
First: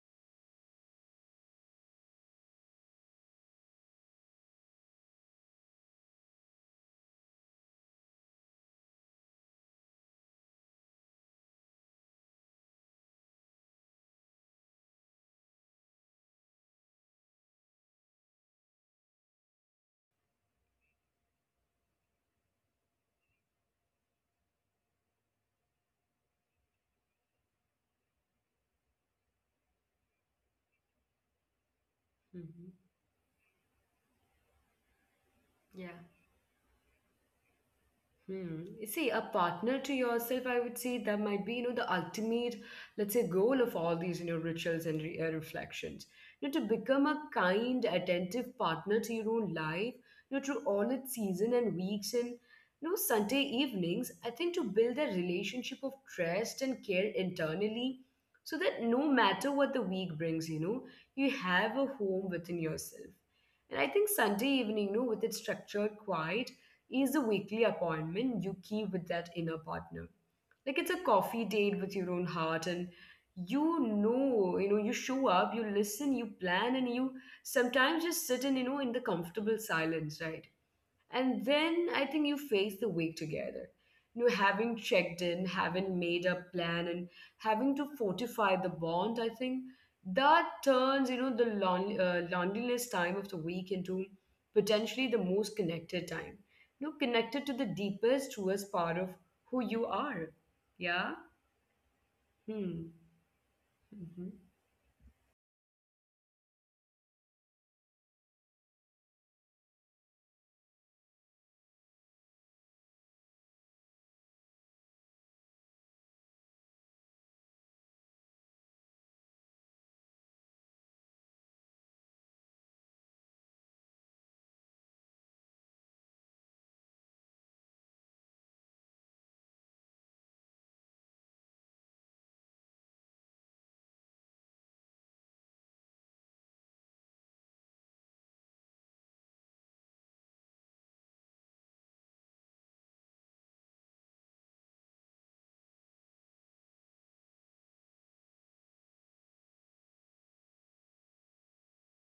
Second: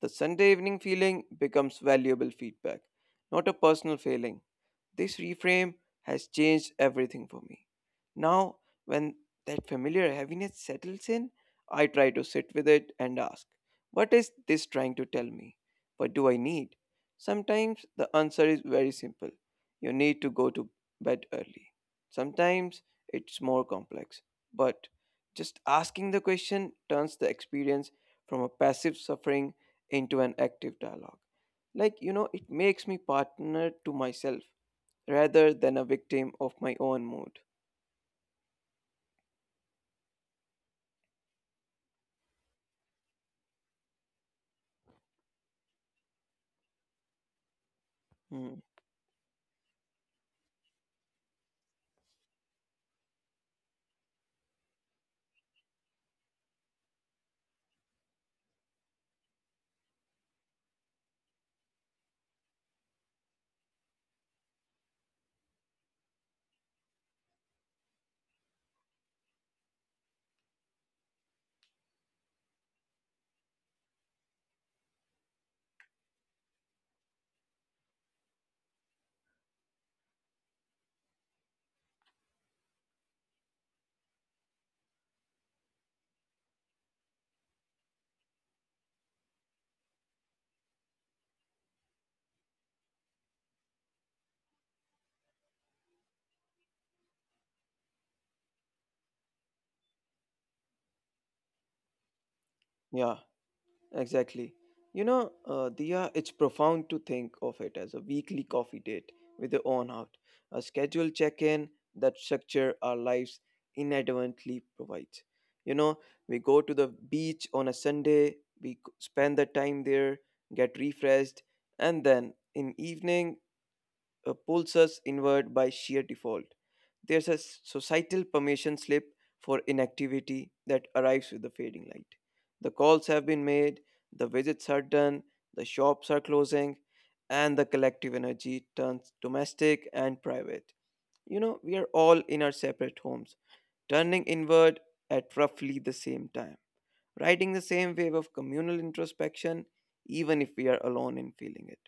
[SPEAKER 2] The Sunday evening feeling becomes valuable feedback, not a personal failing. This reframe has changed everything for me. Now, when that familiar heaviness settles in, I try to sit with it and ask, what is this trying to tell me? What do I need? Sometimes the answer is very simple. You need to go to bed early. Sometimes it's more complex, but just asking the question turns the experience from a passive suffering into an active dialogue. Like, it
[SPEAKER 1] Mhm.
[SPEAKER 2] makes me partner to myself rather than a
[SPEAKER 1] Yeah.
[SPEAKER 2] victim of my own mood.
[SPEAKER 1] Hmm. See, a partner to yourself, I would say that might be, the ultimate, let's say, goal of all these, rituals and reflections. To become a kind,
[SPEAKER 2] Hmm.
[SPEAKER 1] attentive partner to your own life, through all its season and weeks and, Sunday evenings, I think to build a relationship of trust and care internally so that no matter what the week brings, you have a home within yourself. And I think Sunday evening, with its structured, quiet, is the weekly appointment you keep with that inner partner. Like it's a coffee date with your own heart, and you show up, you listen, you plan, and you sometimes just sit in, in the comfortable silence, right? And then I think you face the week together. Having checked in, having made a plan, and having to fortify the bond, I think that turns, the loneliness time of the week into potentially the most connected time. Connected to the deepest, truest part of who you are. Yeah? Hmm.
[SPEAKER 2] Yeah,
[SPEAKER 1] Mm-hmm.
[SPEAKER 2] exactly. Diya, it's profound to think of it as a weekly coffee date with your own heart, a scheduled check in that structure our lives inadvertently provides. You know, we go to the beach on a Sunday, we spend the time there, get refreshed, and then in evening pulls us inward by sheer default. There's a societal permission slip for inactivity that arrives with the fading light. The calls have been made, the visits are done, the shops are closing, and the collective energy turns domestic and private. We are all in our separate homes, turning inward at roughly the same time, riding the same wave of communal introspection, even if we are alone in feeling it.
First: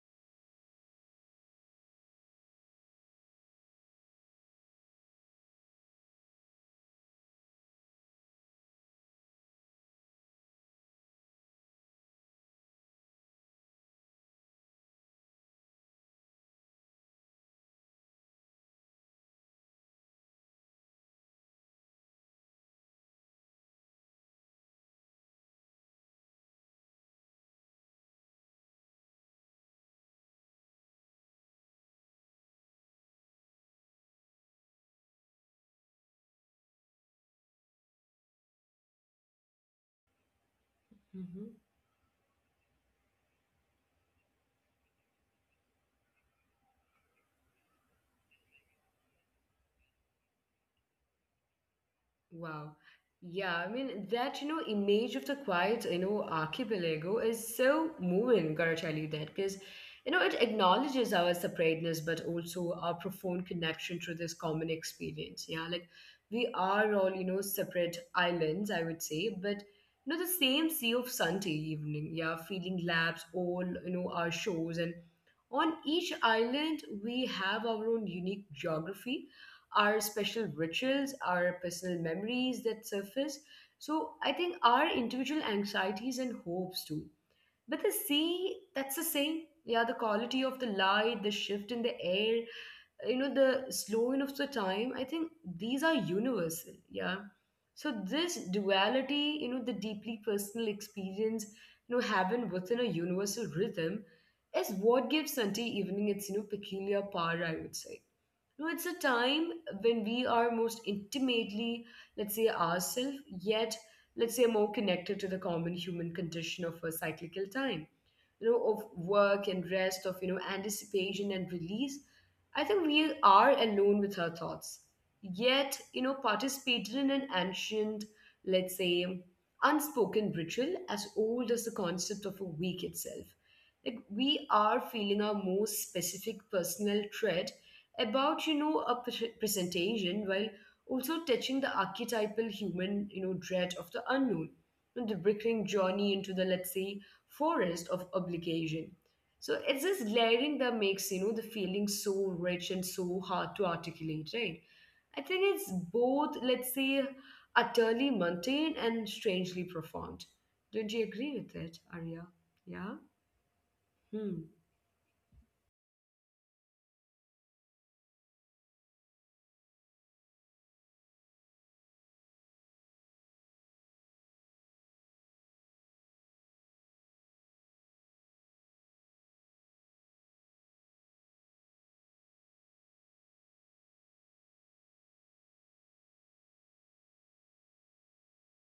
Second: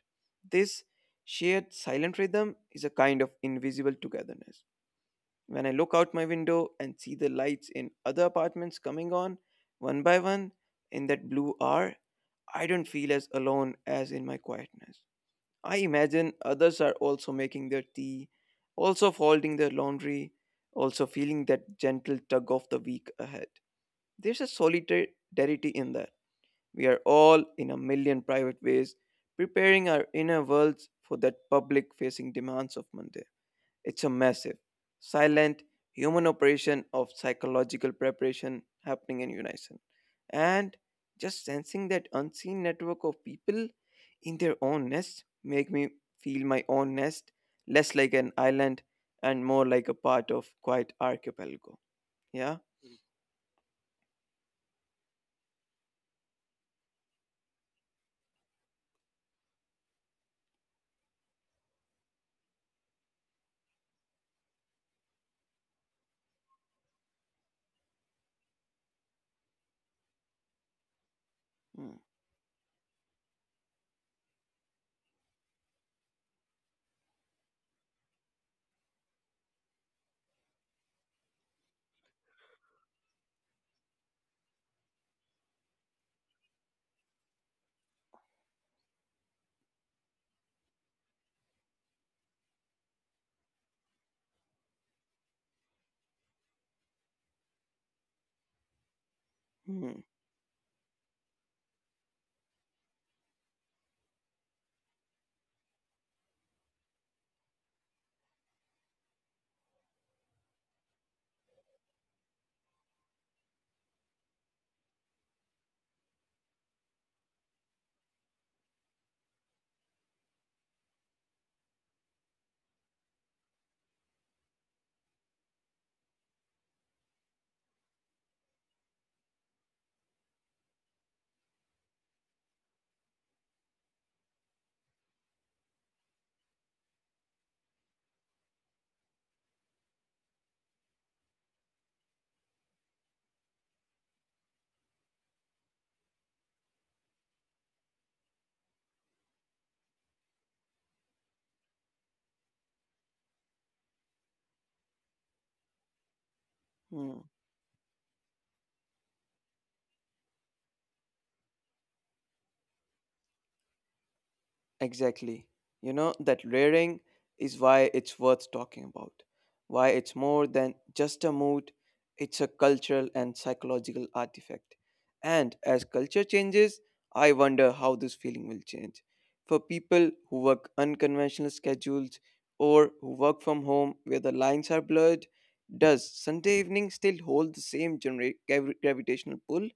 [SPEAKER 2] This shared silent rhythm is a kind of invisible togetherness. When I look out my window and see the lights in other apartments coming on one by one in that blue hour, I don't feel as alone as in my quietness. I imagine others are also making their tea, also folding their laundry, also feeling that gentle tug of the week ahead. There's a solidarity in that. We are all, in a million private ways, preparing our inner worlds for that public facing demands of Monday. It's a massive, silent human operation of psychological preparation happening in unison. And
[SPEAKER 1] Mm-hmm.
[SPEAKER 2] just sensing that unseen network of people in their own nest make me feel my own nest less like an island and more like a part of quite archipelago. Yeah.
[SPEAKER 1] Wow. Yeah, I mean that, image of the quiet, archipelago is so moving, gotta tell you that, because it acknowledges our separateness but also our profound connection to this common experience. Yeah, like we are all, separate islands, I would say, but the same sea of Sunday
[SPEAKER 2] Hmm.
[SPEAKER 1] evening, yeah, feeling laps all, our shores, and on each island we have our own unique geography, our special rituals, our personal memories that surface. So I think our individual anxieties and hopes too. But the sea, that's the same. Yeah, the quality of the light, the shift in the air, the slowing of the time. I think these are universal. Yeah. So this duality,
[SPEAKER 2] Hmm.
[SPEAKER 1] the deeply personal experience, having within a universal rhythm is what gives Sunday evening its, peculiar power, I would say. No, it's a time when we are most intimately, let's say, ourselves, yet, let's say, more connected to the common human condition of a cyclical time, of work and rest, of anticipation and release. I think we are alone with our thoughts, yet, participated in an ancient, let's say, unspoken ritual as old as the concept of a week itself. Like, we are feeling our most specific personal thread about a presentation, while also touching the archetypal human dread of the unknown and the recurring journey into the, let's say, forest of obligation. So it's this layering that makes, the feeling so rich and so hard to articulate, right? I think it's
[SPEAKER 2] Hmm.
[SPEAKER 1] both, let's say, utterly mundane and strangely profound. Don't you agree with it, Arya? Yeah.
[SPEAKER 2] Exactly.
[SPEAKER 1] Hmm.
[SPEAKER 2] That rearing is why it's worth talking about. Why it's more than just a mood, it's a cultural and psychological artifact. And as culture changes, I wonder how this feeling will change. For people who work unconventional schedules or who work from home where the lines are blurred, does Sunday evening still hold the same gravitational pull?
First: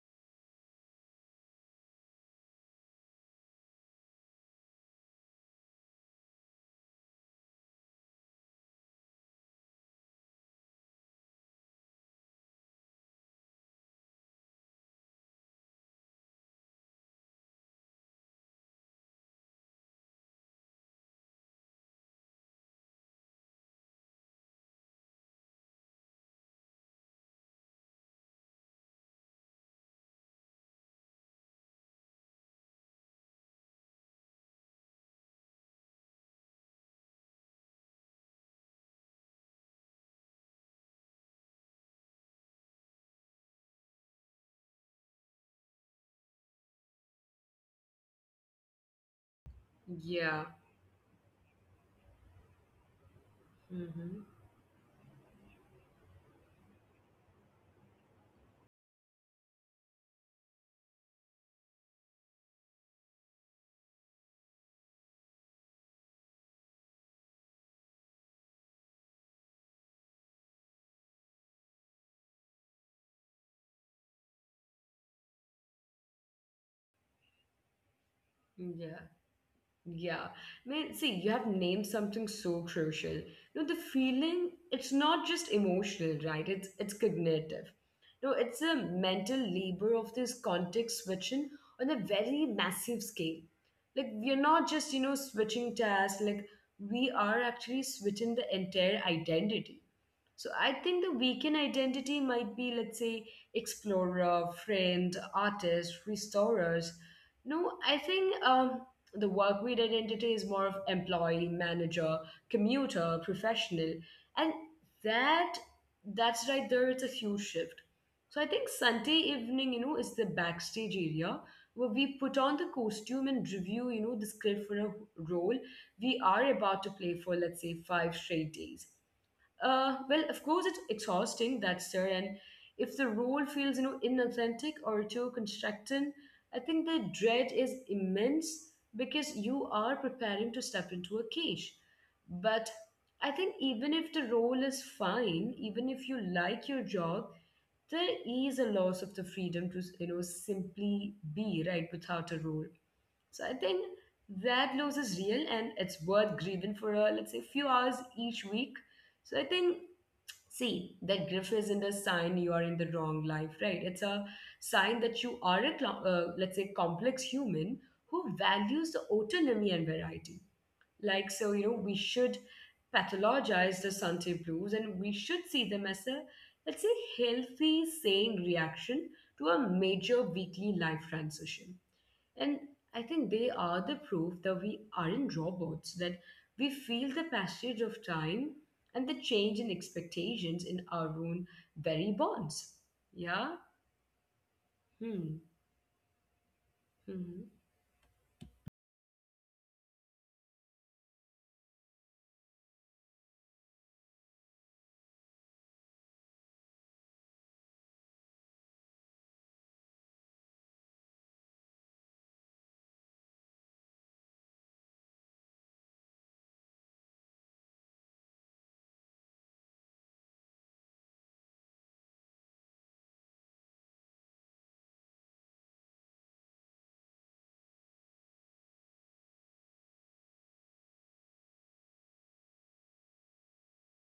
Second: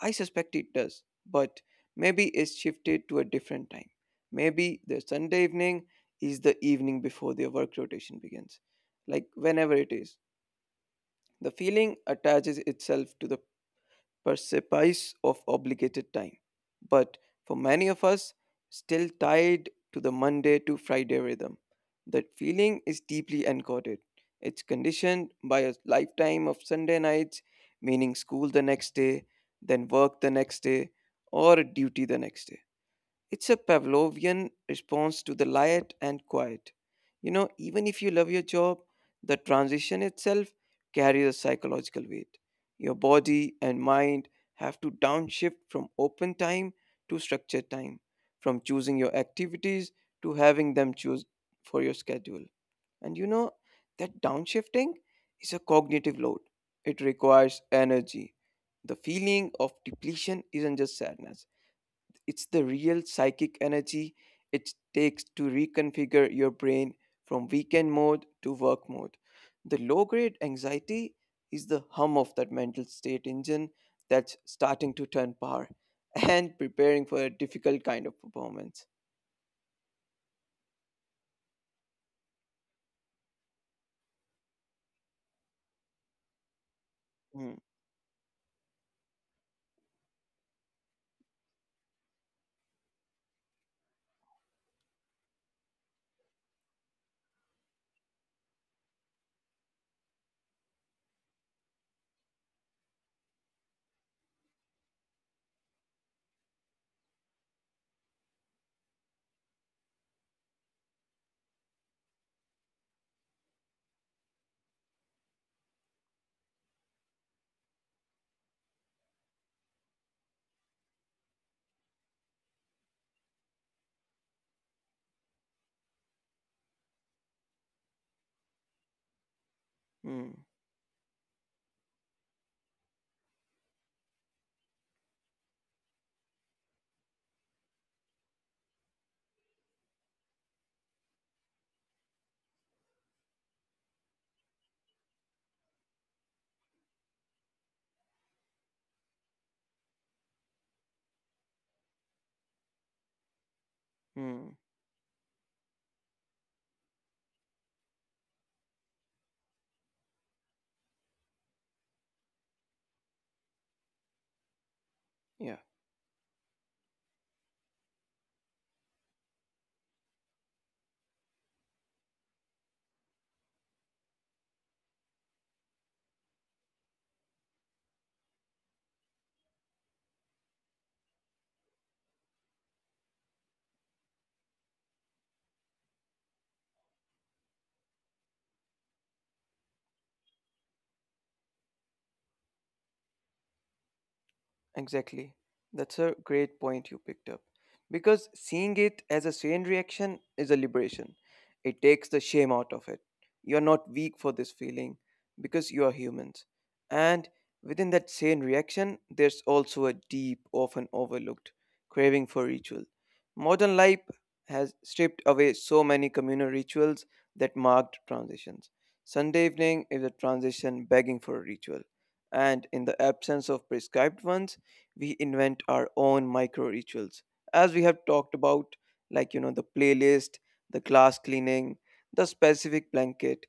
[SPEAKER 2] I suspect it does, but maybe it's shifted to a different time. Maybe the Sunday evening is the evening before their work rotation begins, like whenever it is. The feeling attaches itself to the precipice of obligated time. But for many of us, still tied to the Monday to Friday rhythm, that feeling is deeply encoded. It's conditioned by a lifetime of Sunday nights, meaning school the next day, then work the next day, or duty the next day. It's a Pavlovian response to the light and quiet. You know, even if you love your job, the transition itself carries a psychological weight. Your body and mind have to downshift from open time to structured time, from choosing your activities
[SPEAKER 1] Yeah.
[SPEAKER 2] to having them choose for your schedule. And you know,
[SPEAKER 1] Hmm.
[SPEAKER 2] that downshifting is a cognitive load, it requires energy. The feeling of depletion isn't just sadness, it's the real psychic energy it takes to reconfigure your brain from weekend mode to work mode. The low grade anxiety is the hum of that mental state engine that's starting to turn power and preparing for a difficult kind of performance.
[SPEAKER 1] Yeah. Man, see, you have named something so crucial. You know, the feeling, it's not just emotional, right? It's cognitive.
[SPEAKER 2] Hmm.
[SPEAKER 1] No, it's a mental labor of this context switching on a very massive scale. Like, we're not just, you know, switching tasks, like we are actually switching the entire identity. So I think the weekend identity might be, let's say, explorer, friend, artist, restorers. No, I think the work week identity is more of employee, manager, commuter, professional, and that that's right there. It's a huge shift. So I think Sunday evening, you know, is the backstage area where we put on the costume and review, you know, the script for a role we are about to play for, let's say, five straight days. Well, of course,
[SPEAKER 2] Hmm.
[SPEAKER 1] it's exhausting, that's there. And if the role feels, you know, inauthentic or too constructed, I think the dread is immense because you are preparing to step into a cage. But I think even if the role is fine, even if you like your job, there is a loss of the freedom to, you know, simply be, right, without a role. So I think that
[SPEAKER 2] Hmm.
[SPEAKER 1] loss is real, and it's worth grieving for, a let's say, few hours each week. So I think, see, that grief isn't a sign you are in the wrong life, right? It's a sign that you are a
[SPEAKER 2] Yeah.
[SPEAKER 1] let's say complex human who values the autonomy and variety. Like, so, you know, we should pathologize the Sunday blues, and we should see them as a, let's say, healthy, sane reaction to a major weekly life transition. And I think they are the proof that we aren't robots, that we feel the passage of time and the change in expectations in our own very bonds. Yeah? Hmm.
[SPEAKER 2] Exactly. That's a
[SPEAKER 1] Hmm.
[SPEAKER 2] great point you picked up. Because seeing it as a sane reaction is a liberation. It takes the shame out of it. You're not weak for this feeling because you are humans. And within that sane reaction, there's also a deep, often overlooked craving for ritual. Modern life has stripped away so many communal rituals that marked transitions. Sunday evening is a transition begging for a ritual. And in the absence of prescribed ones, we invent our own micro rituals as we have talked about, like the playlist, the glass cleaning, the specific blanket.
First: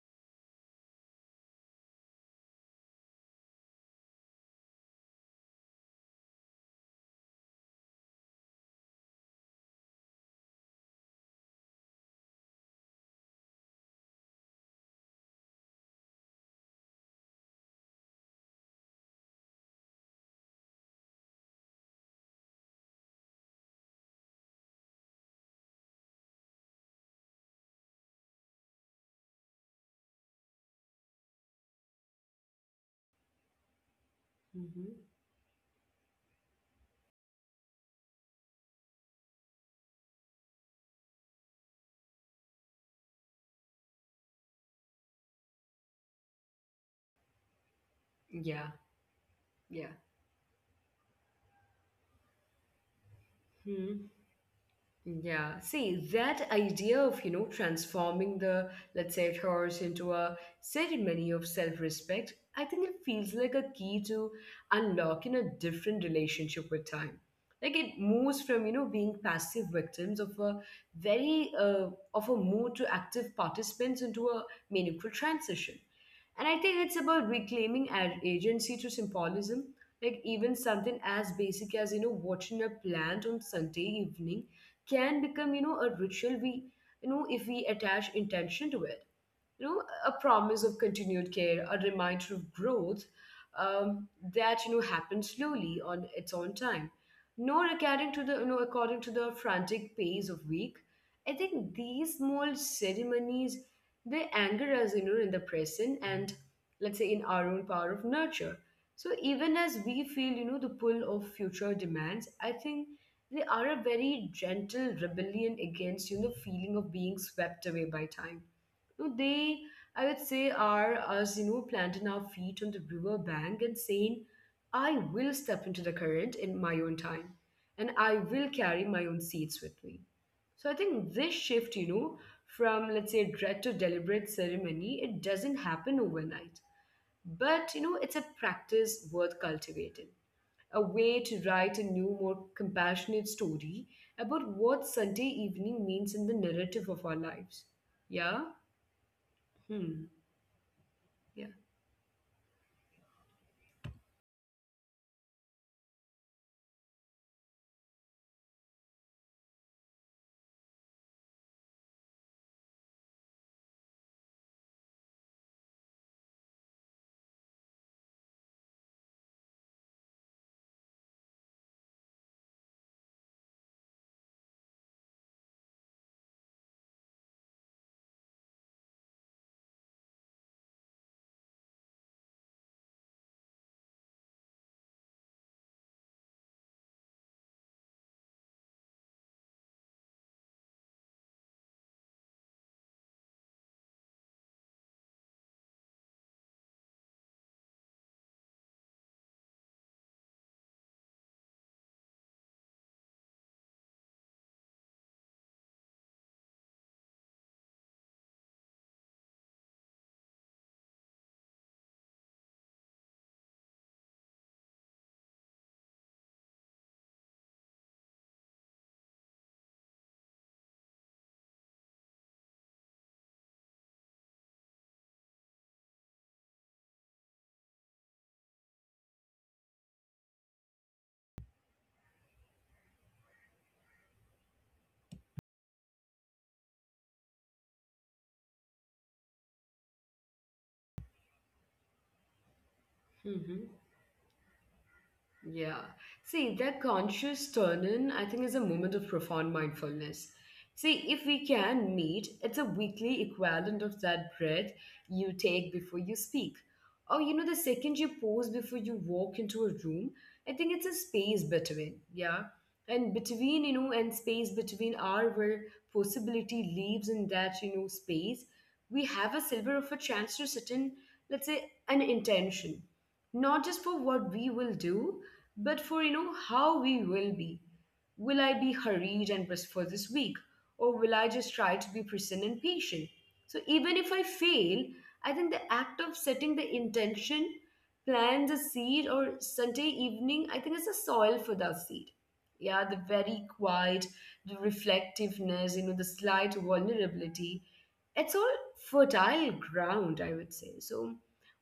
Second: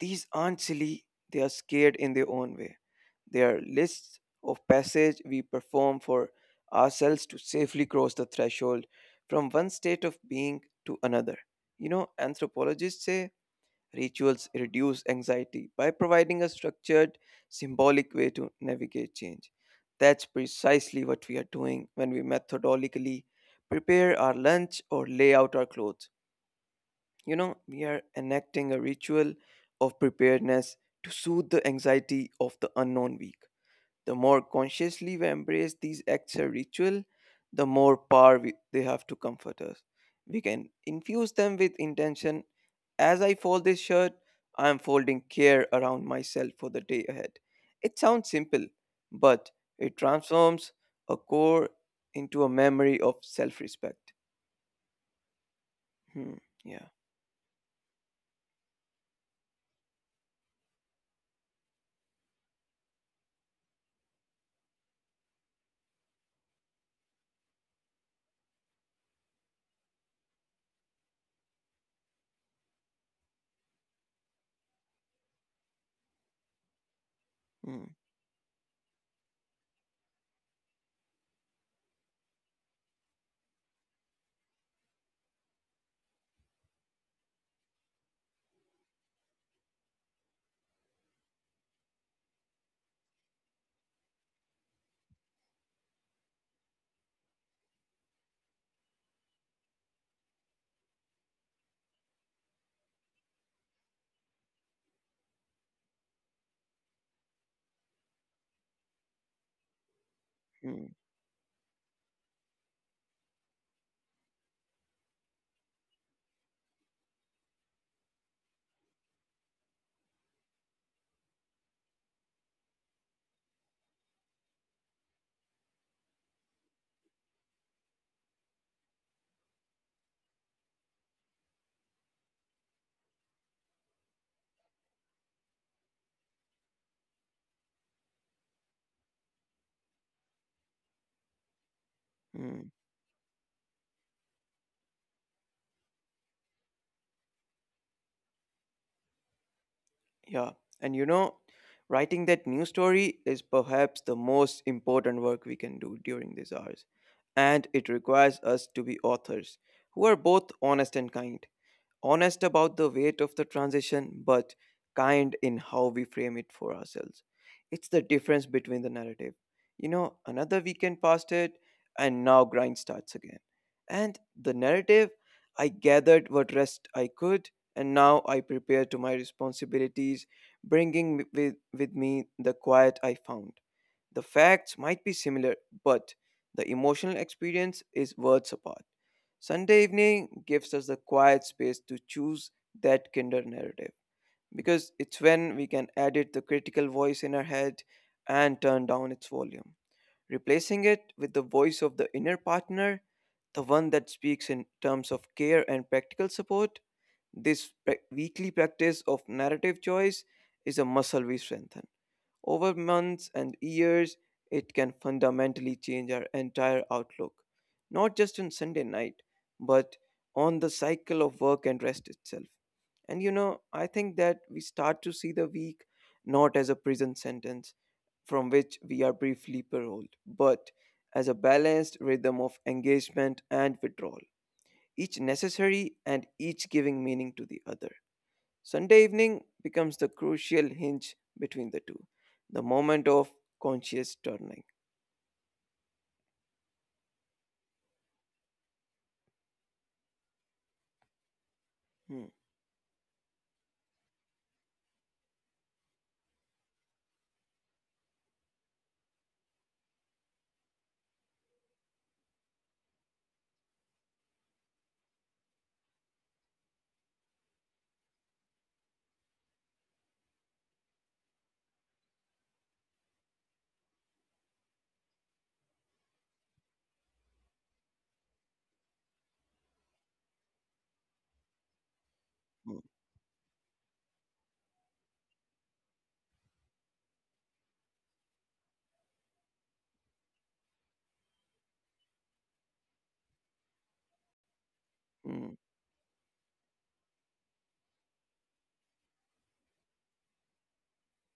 [SPEAKER 2] These aren't silly, they are scared in their own way. They are lists of passage we perform for ourselves to safely cross the threshold from one state of being to another. You know, anthropologists say rituals reduce anxiety by providing a structured, symbolic way to navigate change. That's precisely what we are doing when we methodologically prepare our lunch or lay out our clothes. You know, we are enacting a ritual of preparedness to soothe the anxiety of the unknown week. The more
[SPEAKER 1] Hmm.
[SPEAKER 2] consciously
[SPEAKER 1] Hmm.
[SPEAKER 2] we embrace these acts of ritual, the more power they have to comfort us. We can infuse them with intention. As I fold this shirt, I am folding care around myself for the day ahead. It sounds simple,
[SPEAKER 1] Yeah.
[SPEAKER 2] but it
[SPEAKER 1] Yeah.
[SPEAKER 2] transforms a core into a memory of self respect.
[SPEAKER 1] Hmm. Yeah, see,
[SPEAKER 2] Hmm,
[SPEAKER 1] that
[SPEAKER 2] yeah.
[SPEAKER 1] idea of, you know, transforming the, let's say, horse into a ceremony of self-respect, I think it feels like a key to unlocking a different relationship with time. Like, it moves from, you know, being passive victims of a very of a mood to active participants into a meaningful transition. And I think it's about
[SPEAKER 2] Hmm,
[SPEAKER 1] reclaiming agency to symbolism, like even something as basic as, you know, watching a plant on Sunday evening can become, you know, a ritual we, you know, if we attach intention to it, you know, a promise of continued care, a reminder of growth, um, that, you know, happens slowly on its own time, nor according to the, you know, according to the frantic pace of week. I think these small ceremonies, they anchor us, you know, in the present, and, let's say, in our own power of nurture. So even as we feel, you know, the pull
[SPEAKER 2] hmm,
[SPEAKER 1] of future demands, I think they are a very gentle rebellion against, you know, the feeling of being swept away by time. No, they, I would say, are us, you know, planting our feet on the river bank and saying, I will step into the current in my own time, and I will carry my own seeds with me. So I think this shift, you know, from, let's say, dread to deliberate ceremony, it doesn't happen overnight. But, you know, it's a practice worth cultivating, a way to write a new, more
[SPEAKER 2] hmm,
[SPEAKER 1] compassionate story about what Sunday evening means in the narrative of our lives. Yeah? Hmm.
[SPEAKER 2] yeah. And you
[SPEAKER 1] Yeah.
[SPEAKER 2] know, writing that new story is perhaps the most important work we can do during these hours. And it requires us to be authors who are both honest and kind. Honest about the weight of the transition, but kind in how we frame it for ourselves. It's the difference between the narrative. You know, another weekend passed it, and now grind starts again. And the narrative, I gathered what rest I could, and now I prepare to my responsibilities, bringing with me the quiet I found. The facts might be similar, but the emotional experience is worlds apart. Sunday evening gives us the quiet space to choose that kinder narrative because it's when we can edit the critical voice in our head and turn down its volume, replacing it with the voice of the inner partner, the one that speaks in terms of care and practical support. This weekly practice of narrative choice is a muscle we strengthen. Over months and years, it can fundamentally change our entire outlook, not just on Sunday night, but on the cycle of work and rest itself. And you know, I think that we start to see the week not as a prison sentence from which we are briefly paroled, but as a balanced rhythm of engagement and withdrawal, each necessary and each giving meaning to the other. Sunday evening becomes the crucial hinge between the two, the moment
[SPEAKER 1] Hmm.
[SPEAKER 2] of conscious turning.
[SPEAKER 1] Yeah. See, that conscious turn in, I think, is a moment of profound mindfulness. See, if we can meet, it's a
[SPEAKER 2] Hmm,
[SPEAKER 1] weekly equivalent of that breath you take before you speak. Or, you know, the second you pause before you walk into a room, I think it's a space between, yeah. And between, you know, and space between are where possibility lives. In that, you know, space, we have a silver of a chance to sit in, let's say, an intention not just for what we will do, but for, you know, how we will be. Will I be hurried and pressed for this week, or will I just try to be present and
[SPEAKER 2] hmm,
[SPEAKER 1] patient? So even if I fail, I think the act of setting the intention, plants a seed, or Sunday evening, I think it's a soil for that seed. Yeah, the very quiet, the reflectiveness,
[SPEAKER 2] hmm,
[SPEAKER 1] you know, the slight vulnerability. It's all fertile ground, I would say. So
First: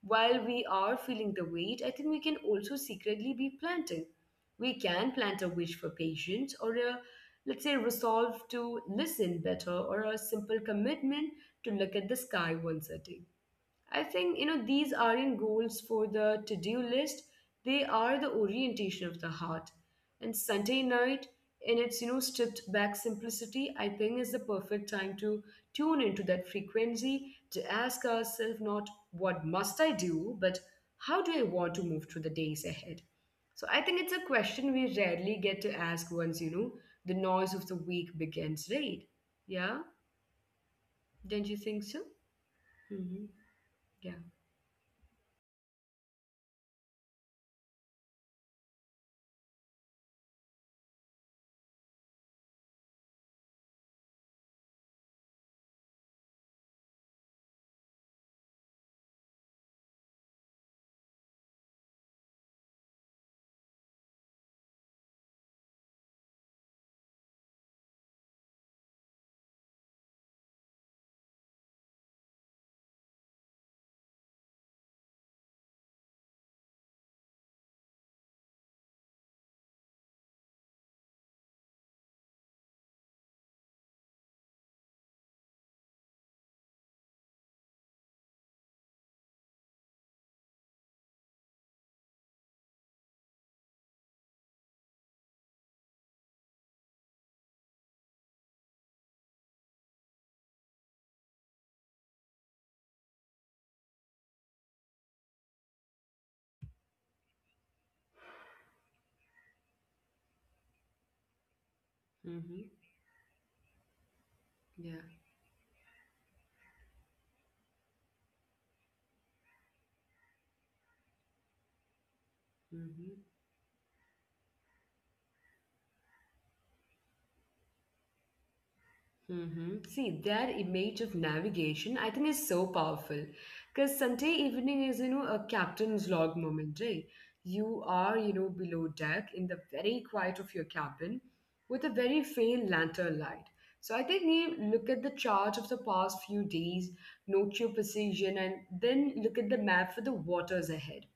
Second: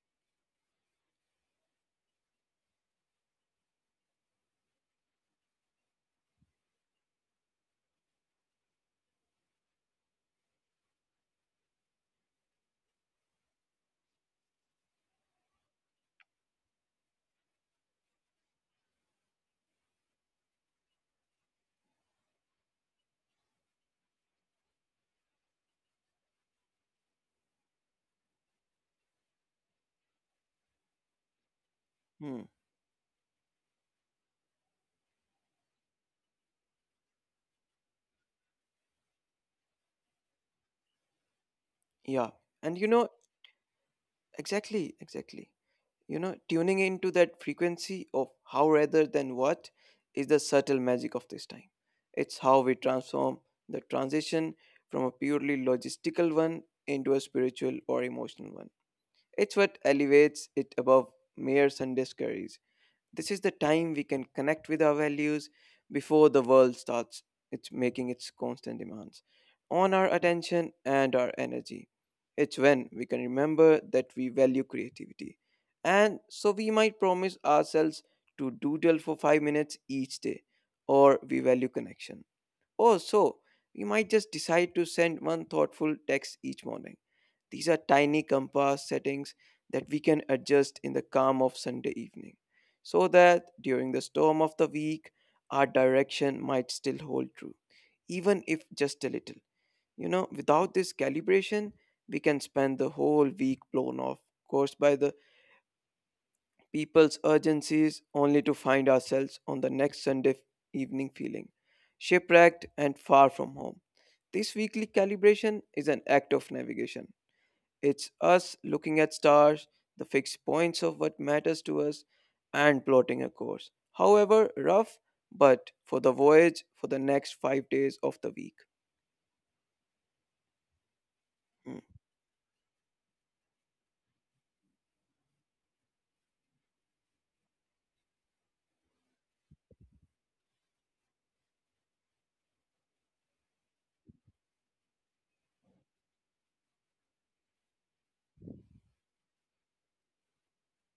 [SPEAKER 1] while we are feeling the weight, I think we can also secretly be planting. We can plant a wish for patience, or a, let's say, resolve to listen better, or a simple commitment to look at the sky once a day. I think, you know, these aren't goals for the to-do list. They are the orientation of the heart. And Sunday night, in its, you know, stripped back simplicity, I think is the perfect time to tune into that frequency, to ask ourselves not what must I do, but how do I want to move through the
[SPEAKER 2] hmm.
[SPEAKER 1] days ahead. So I think it's a question we rarely get to ask once, you know, the noise of the week begins, right? Yeah, don't you think so?
[SPEAKER 2] Yeah, and you know,
[SPEAKER 1] Mm-hmm. Yeah.
[SPEAKER 2] exactly. You know, tuning into that frequency of how rather than what is the subtle magic of this time. It's how we transform the transition from a purely logistical one into a spiritual or emotional one. It's what elevates it above mere Sunday scurries. This is the time we can connect with our values before the world starts it's making its constant demands on our attention and our energy. It's when we can remember that we value creativity. And so we might promise ourselves to doodle for 5 minutes each day, or we value connection. Or so we might just decide to send one thoughtful text each morning. These are tiny compass settings that we can adjust in the calm of Sunday evening so that during the storm of the week, our direction might still hold true, even if just a little. You know, without this calibration, we can spend the whole week blown off course by the people's urgencies only to find ourselves on the next Sunday evening feeling
[SPEAKER 1] Mm-hmm.
[SPEAKER 2] shipwrecked and far from home. This weekly
[SPEAKER 1] Yeah.
[SPEAKER 2] calibration is an act of navigation. It's us looking at stars, the fixed points of what matters to us, and
[SPEAKER 1] Mm-hmm.
[SPEAKER 2] plotting a course. However, rough, but for the voyage for the next 5 days of the week.
[SPEAKER 1] Mm-hmm. See, their image of
[SPEAKER 2] Mm,
[SPEAKER 1] navigation, I think, is so powerful. Because Sunday evening is, you know, a captain's log moment, right? You are, you know, below deck in the very quiet of your cabin with a very faint lantern light. So I think you look at the chart of the past few days, note your position, and then look at the map for the waters ahead.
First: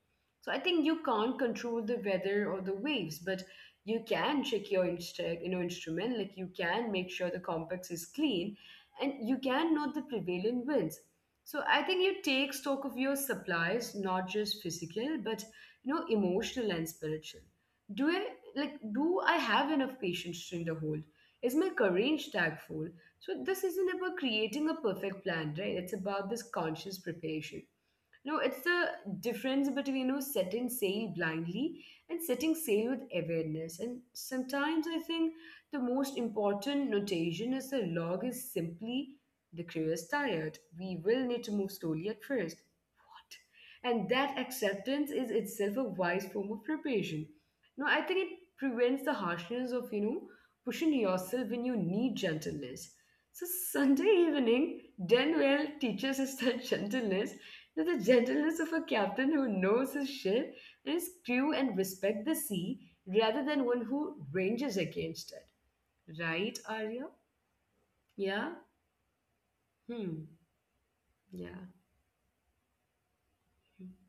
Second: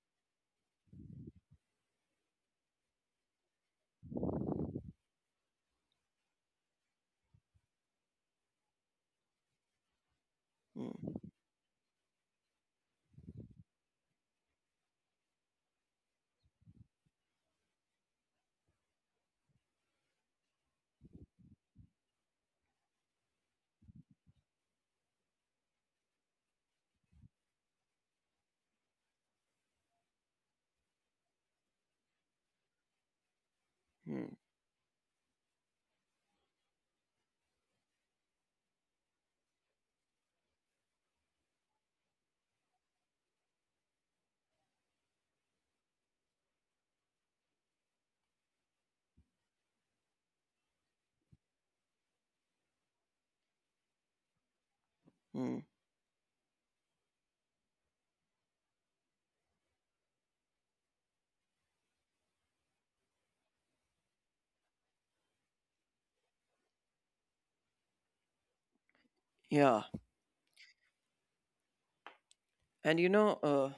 [SPEAKER 1] So I think you can't control the weather or the waves, but you can check your you know, instrument, like you can make sure the complex is clean, and you can note the prevailing winds.
[SPEAKER 2] mm,
[SPEAKER 1] So I think you take stock of your supplies, not just physical, but, you know, emotional and spiritual. Do I, like, do I have enough patience during the hold? Is my courage tagful? So this isn't about creating a perfect plan, right? It's about this conscious preparation. No, it's the difference between, you know, setting sail blindly and setting sail with awareness. And
[SPEAKER 2] mm,
[SPEAKER 1] sometimes I think the most important notation is the log is simply the crew is tired. We will need to move slowly at first. What? And that acceptance is itself a wise form of preparation. No, I think it prevents the harshness of, you know, pushing yourself when you need gentleness. So Sunday evening, Denwell
[SPEAKER 2] mm.
[SPEAKER 1] teaches us that gentleness, to the gentleness of a captain who knows his ship and his crew, and respect the sea rather than one who ranges against it. Right, Arya? Yeah?
[SPEAKER 2] Yeah,
[SPEAKER 1] Hmm. Yeah.
[SPEAKER 2] and you know,
[SPEAKER 1] Hmm.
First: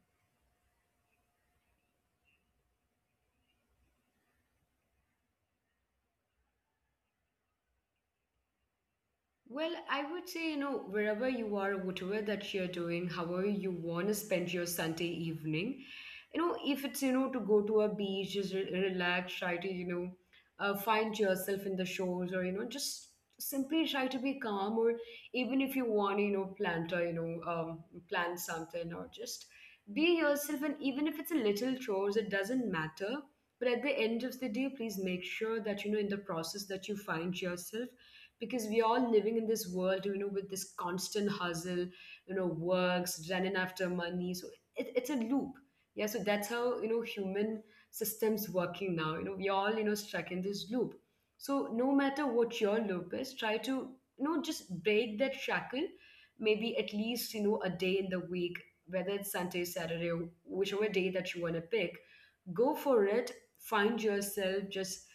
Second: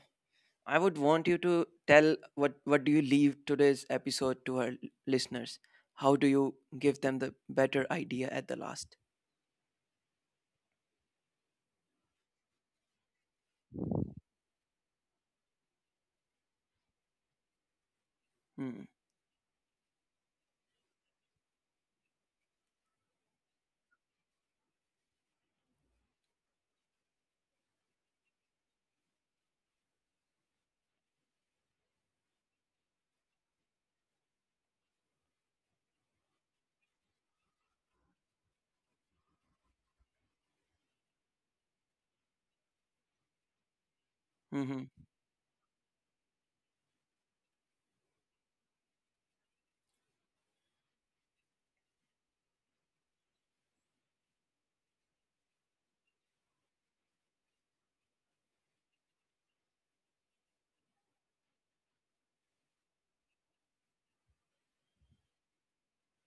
[SPEAKER 2] I would want you to tell what do you leave today's episode to our listeners? How do you give them the better idea at the last?
[SPEAKER 1] Well, I would say, you know, wherever you are, whatever that you're doing, however you want to spend your Sunday evening, you know, if it's, you know, to go to a beach, just
[SPEAKER 2] Mm,
[SPEAKER 1] relax, try to, you know, find yourself in the shores, or, you know, just simply try to be calm, or even if you want, you know, plant, or, you know, plant something, or just be yourself. And even if it's a little chores, it doesn't matter. But at the end of the day, please make sure that, you know, in the process that you find yourself, because we all living in this world, you know, with this constant hustle, you know, works running after
[SPEAKER 2] mm-hmm,
[SPEAKER 1] money. So it, it's a loop, yeah. So that's how, you know, human systems working now, you know, we all, you know, stuck in this loop. So no matter what your loop is, try to, you know, just break that shackle, maybe at least, you know, a day in the week, whether it's Sunday, Saturday, or whichever day that you want to pick, go for it. Find yourself, just,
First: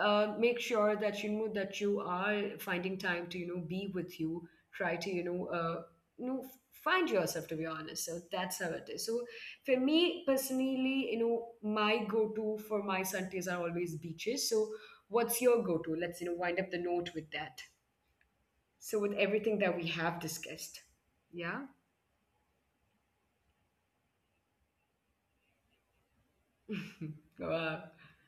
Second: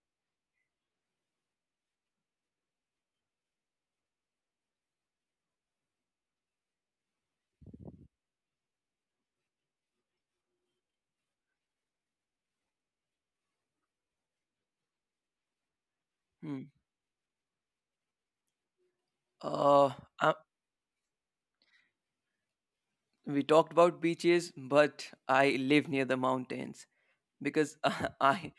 [SPEAKER 1] make sure that, you know, that you are finding time to, you know, be with you. Try to, you know, you know, find yourself, to be honest. So that's how it is. So for me personally, you know, my go-to for my Sundays are always beaches. So what's your go-to? Let's, you know,
[SPEAKER 2] mm.
[SPEAKER 1] wind up the note with that. So with
[SPEAKER 2] Uh,
[SPEAKER 1] everything that we have discussed, yeah.
[SPEAKER 2] we talked about beaches but I live near the mountains because
[SPEAKER 1] Wow.
[SPEAKER 2] I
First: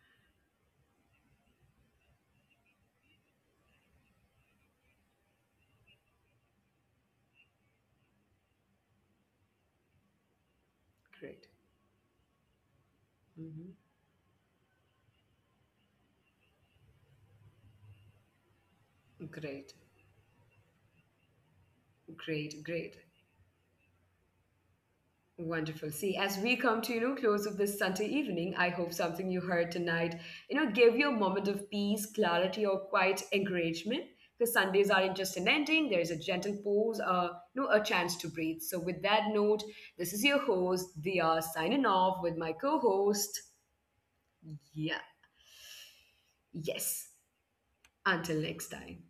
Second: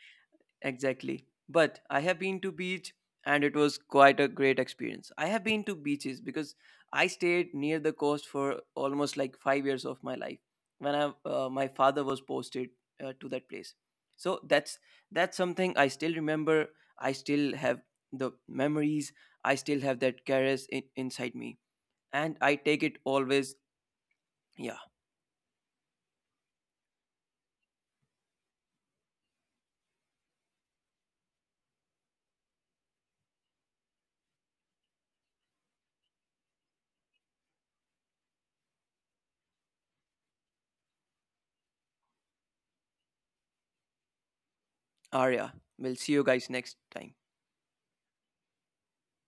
[SPEAKER 2] exactly but I have been to beach and it was quite a great experience. I have been to beaches because I stayed near the coast for almost like 5 years of my life when I
[SPEAKER 1] Great.
[SPEAKER 2] my father was posted to that
[SPEAKER 1] Mm-hmm.
[SPEAKER 2] place. So that's something I still remember. I still have the memories, I
[SPEAKER 1] Great,
[SPEAKER 2] still have that caress inside me, and I
[SPEAKER 1] great,
[SPEAKER 2] take
[SPEAKER 1] great.
[SPEAKER 2] it always. Yeah,
[SPEAKER 1] Wonderful. See, as we come to, you know, close of this Sunday evening, I hope something you heard tonight, you know, gave you a moment of peace, clarity, or quiet encouragement. Because Sundays aren't just an ending, there's a gentle pause, you know, a chance to breathe. So with that note, this is your host, Dia, signing off with my co-host. Yeah.
[SPEAKER 2] Arya. We'll see you guys next time.
[SPEAKER 1] Yes. Until next time.